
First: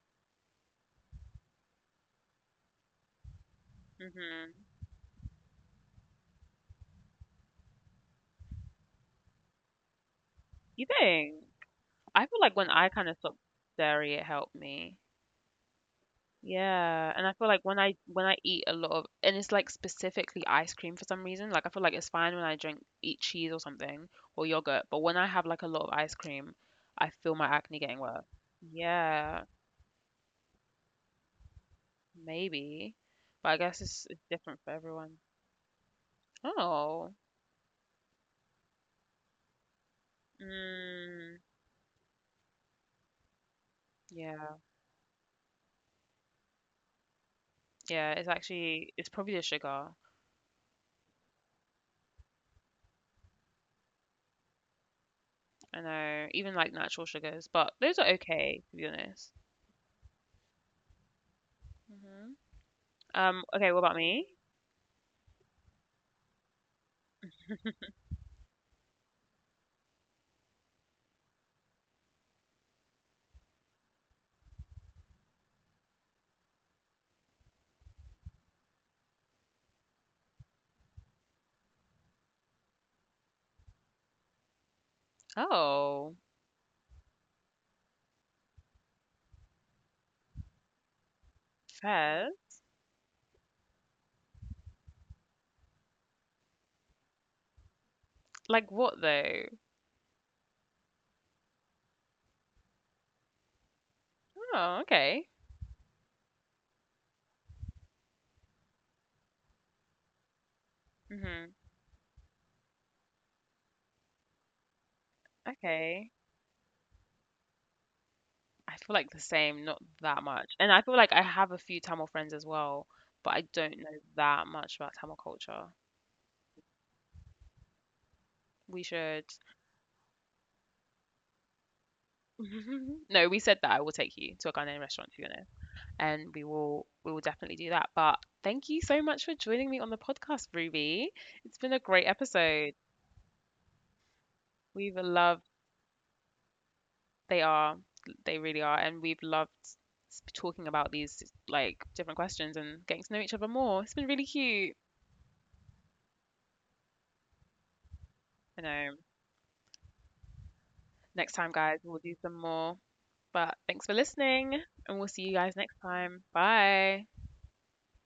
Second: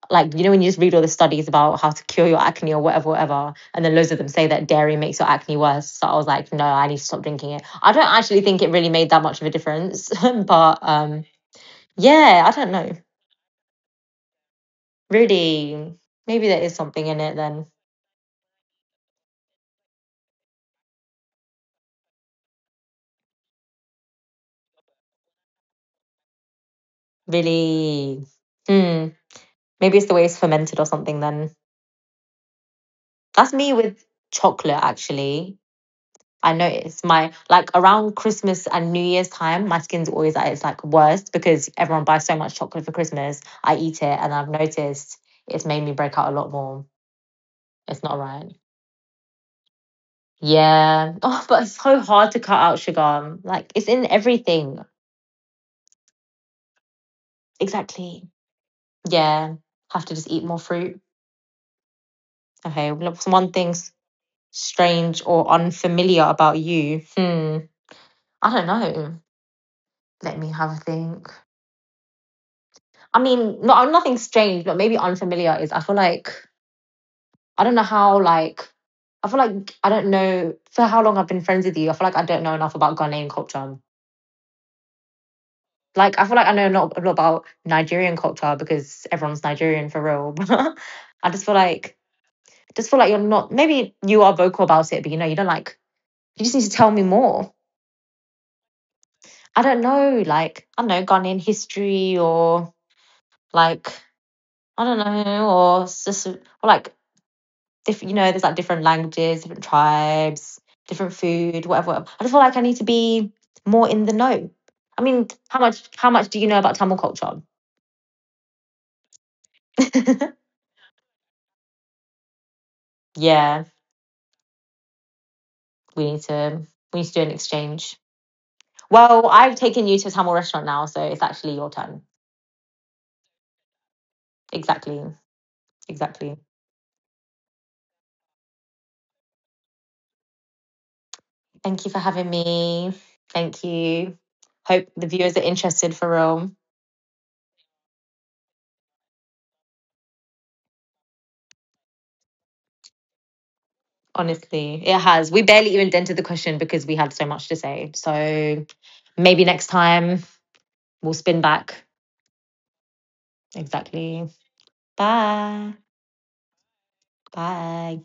like you know when you just read all the studies about how to cure your acne or whatever whatever and then loads of them say Hmm. that dairy makes your acne worse, so I was like no I need to stop drinking it. I don't actually think it really made that much of a difference but You think? I feel yeah I like when don't I know. kind of stopped dairy, it helped me. Really, maybe there is something Yeah, in and I it feel like then. when I eat a lot of and it's like specifically ice cream for some reason. Like I feel like it's fine when I drink eat cheese or something or yogurt, but when I have like a lot of ice cream, I feel my acne getting worse. Really. Hmm, Yeah, maybe it's the way it's fermented or something then. maybe. But I That's me guess it's with it's different for chocolate everyone. actually. I notice Oh. my like around Christmas and New Year's time, my skin's always at its like worst Mm, because everyone buys so much chocolate for Christmas. I eat it and I've yeah. noticed it's made me break out a lot more. It's Yeah, not it's right. actually it's probably the sugar. Yeah. Oh, but it's so hard to cut out sugar. Like it's in everything. I know, even like natural sugars, but those are Exactly. okay to be honest. Yeah. Have to just eat more fruit. Hmm. Okay. What's one Okay, thing what about me? strange or unfamiliar about you? Hmm. I don't know. Let me have a think. I mean, no, nothing strange, but maybe unfamiliar is I feel like I don't know how like I feel like I don't know for how long I've been friends with you. I feel like I don't know enough about Ghanaian culture. Oh, Like I feel like I know not a lot about Nigerian culture because everyone's Nigerian for real. But I fair. just feel like you're not maybe you are vocal about it, but you know, you don't like you just need to tell me more. Like what though? I don't know, like, I don't know, Ghanaian history or like Oh, I don't okay. know, or just or like different, you know there's like different languages, different tribes, different Hmm. food, whatever, whatever. I just feel like I need to be more in the know. I mean how Okay. much do you know about Tamil culture? I feel like the same, not that much. And I feel like I have a few Tamil friends as well, but I Yeah, don't know that much about Tamil culture. we need to we need to do an exchange. We should. Well I've taken you to a Tamil restaurant now so it's actually your turn. No, we said that I will take you to a Ghanaian exactly restaurant if you know, and exactly. We will definitely do that. But thank you so much for joining me on the podcast, Ruby. It's been a Thank you for great having episode. me. Thank you. Hope We've the viewers are loved interested for real. They are. They really are. And we've loved talking about these like different questions and getting to know each other more. It's been really cute. Honestly, it has. We barely even dented the question because we had so much to say. I So know. maybe next time we'll Next spin time, back. guys, we'll do some more. But thanks for Exactly. listening, and we'll see you guys Bye. next time. Bye. Bye.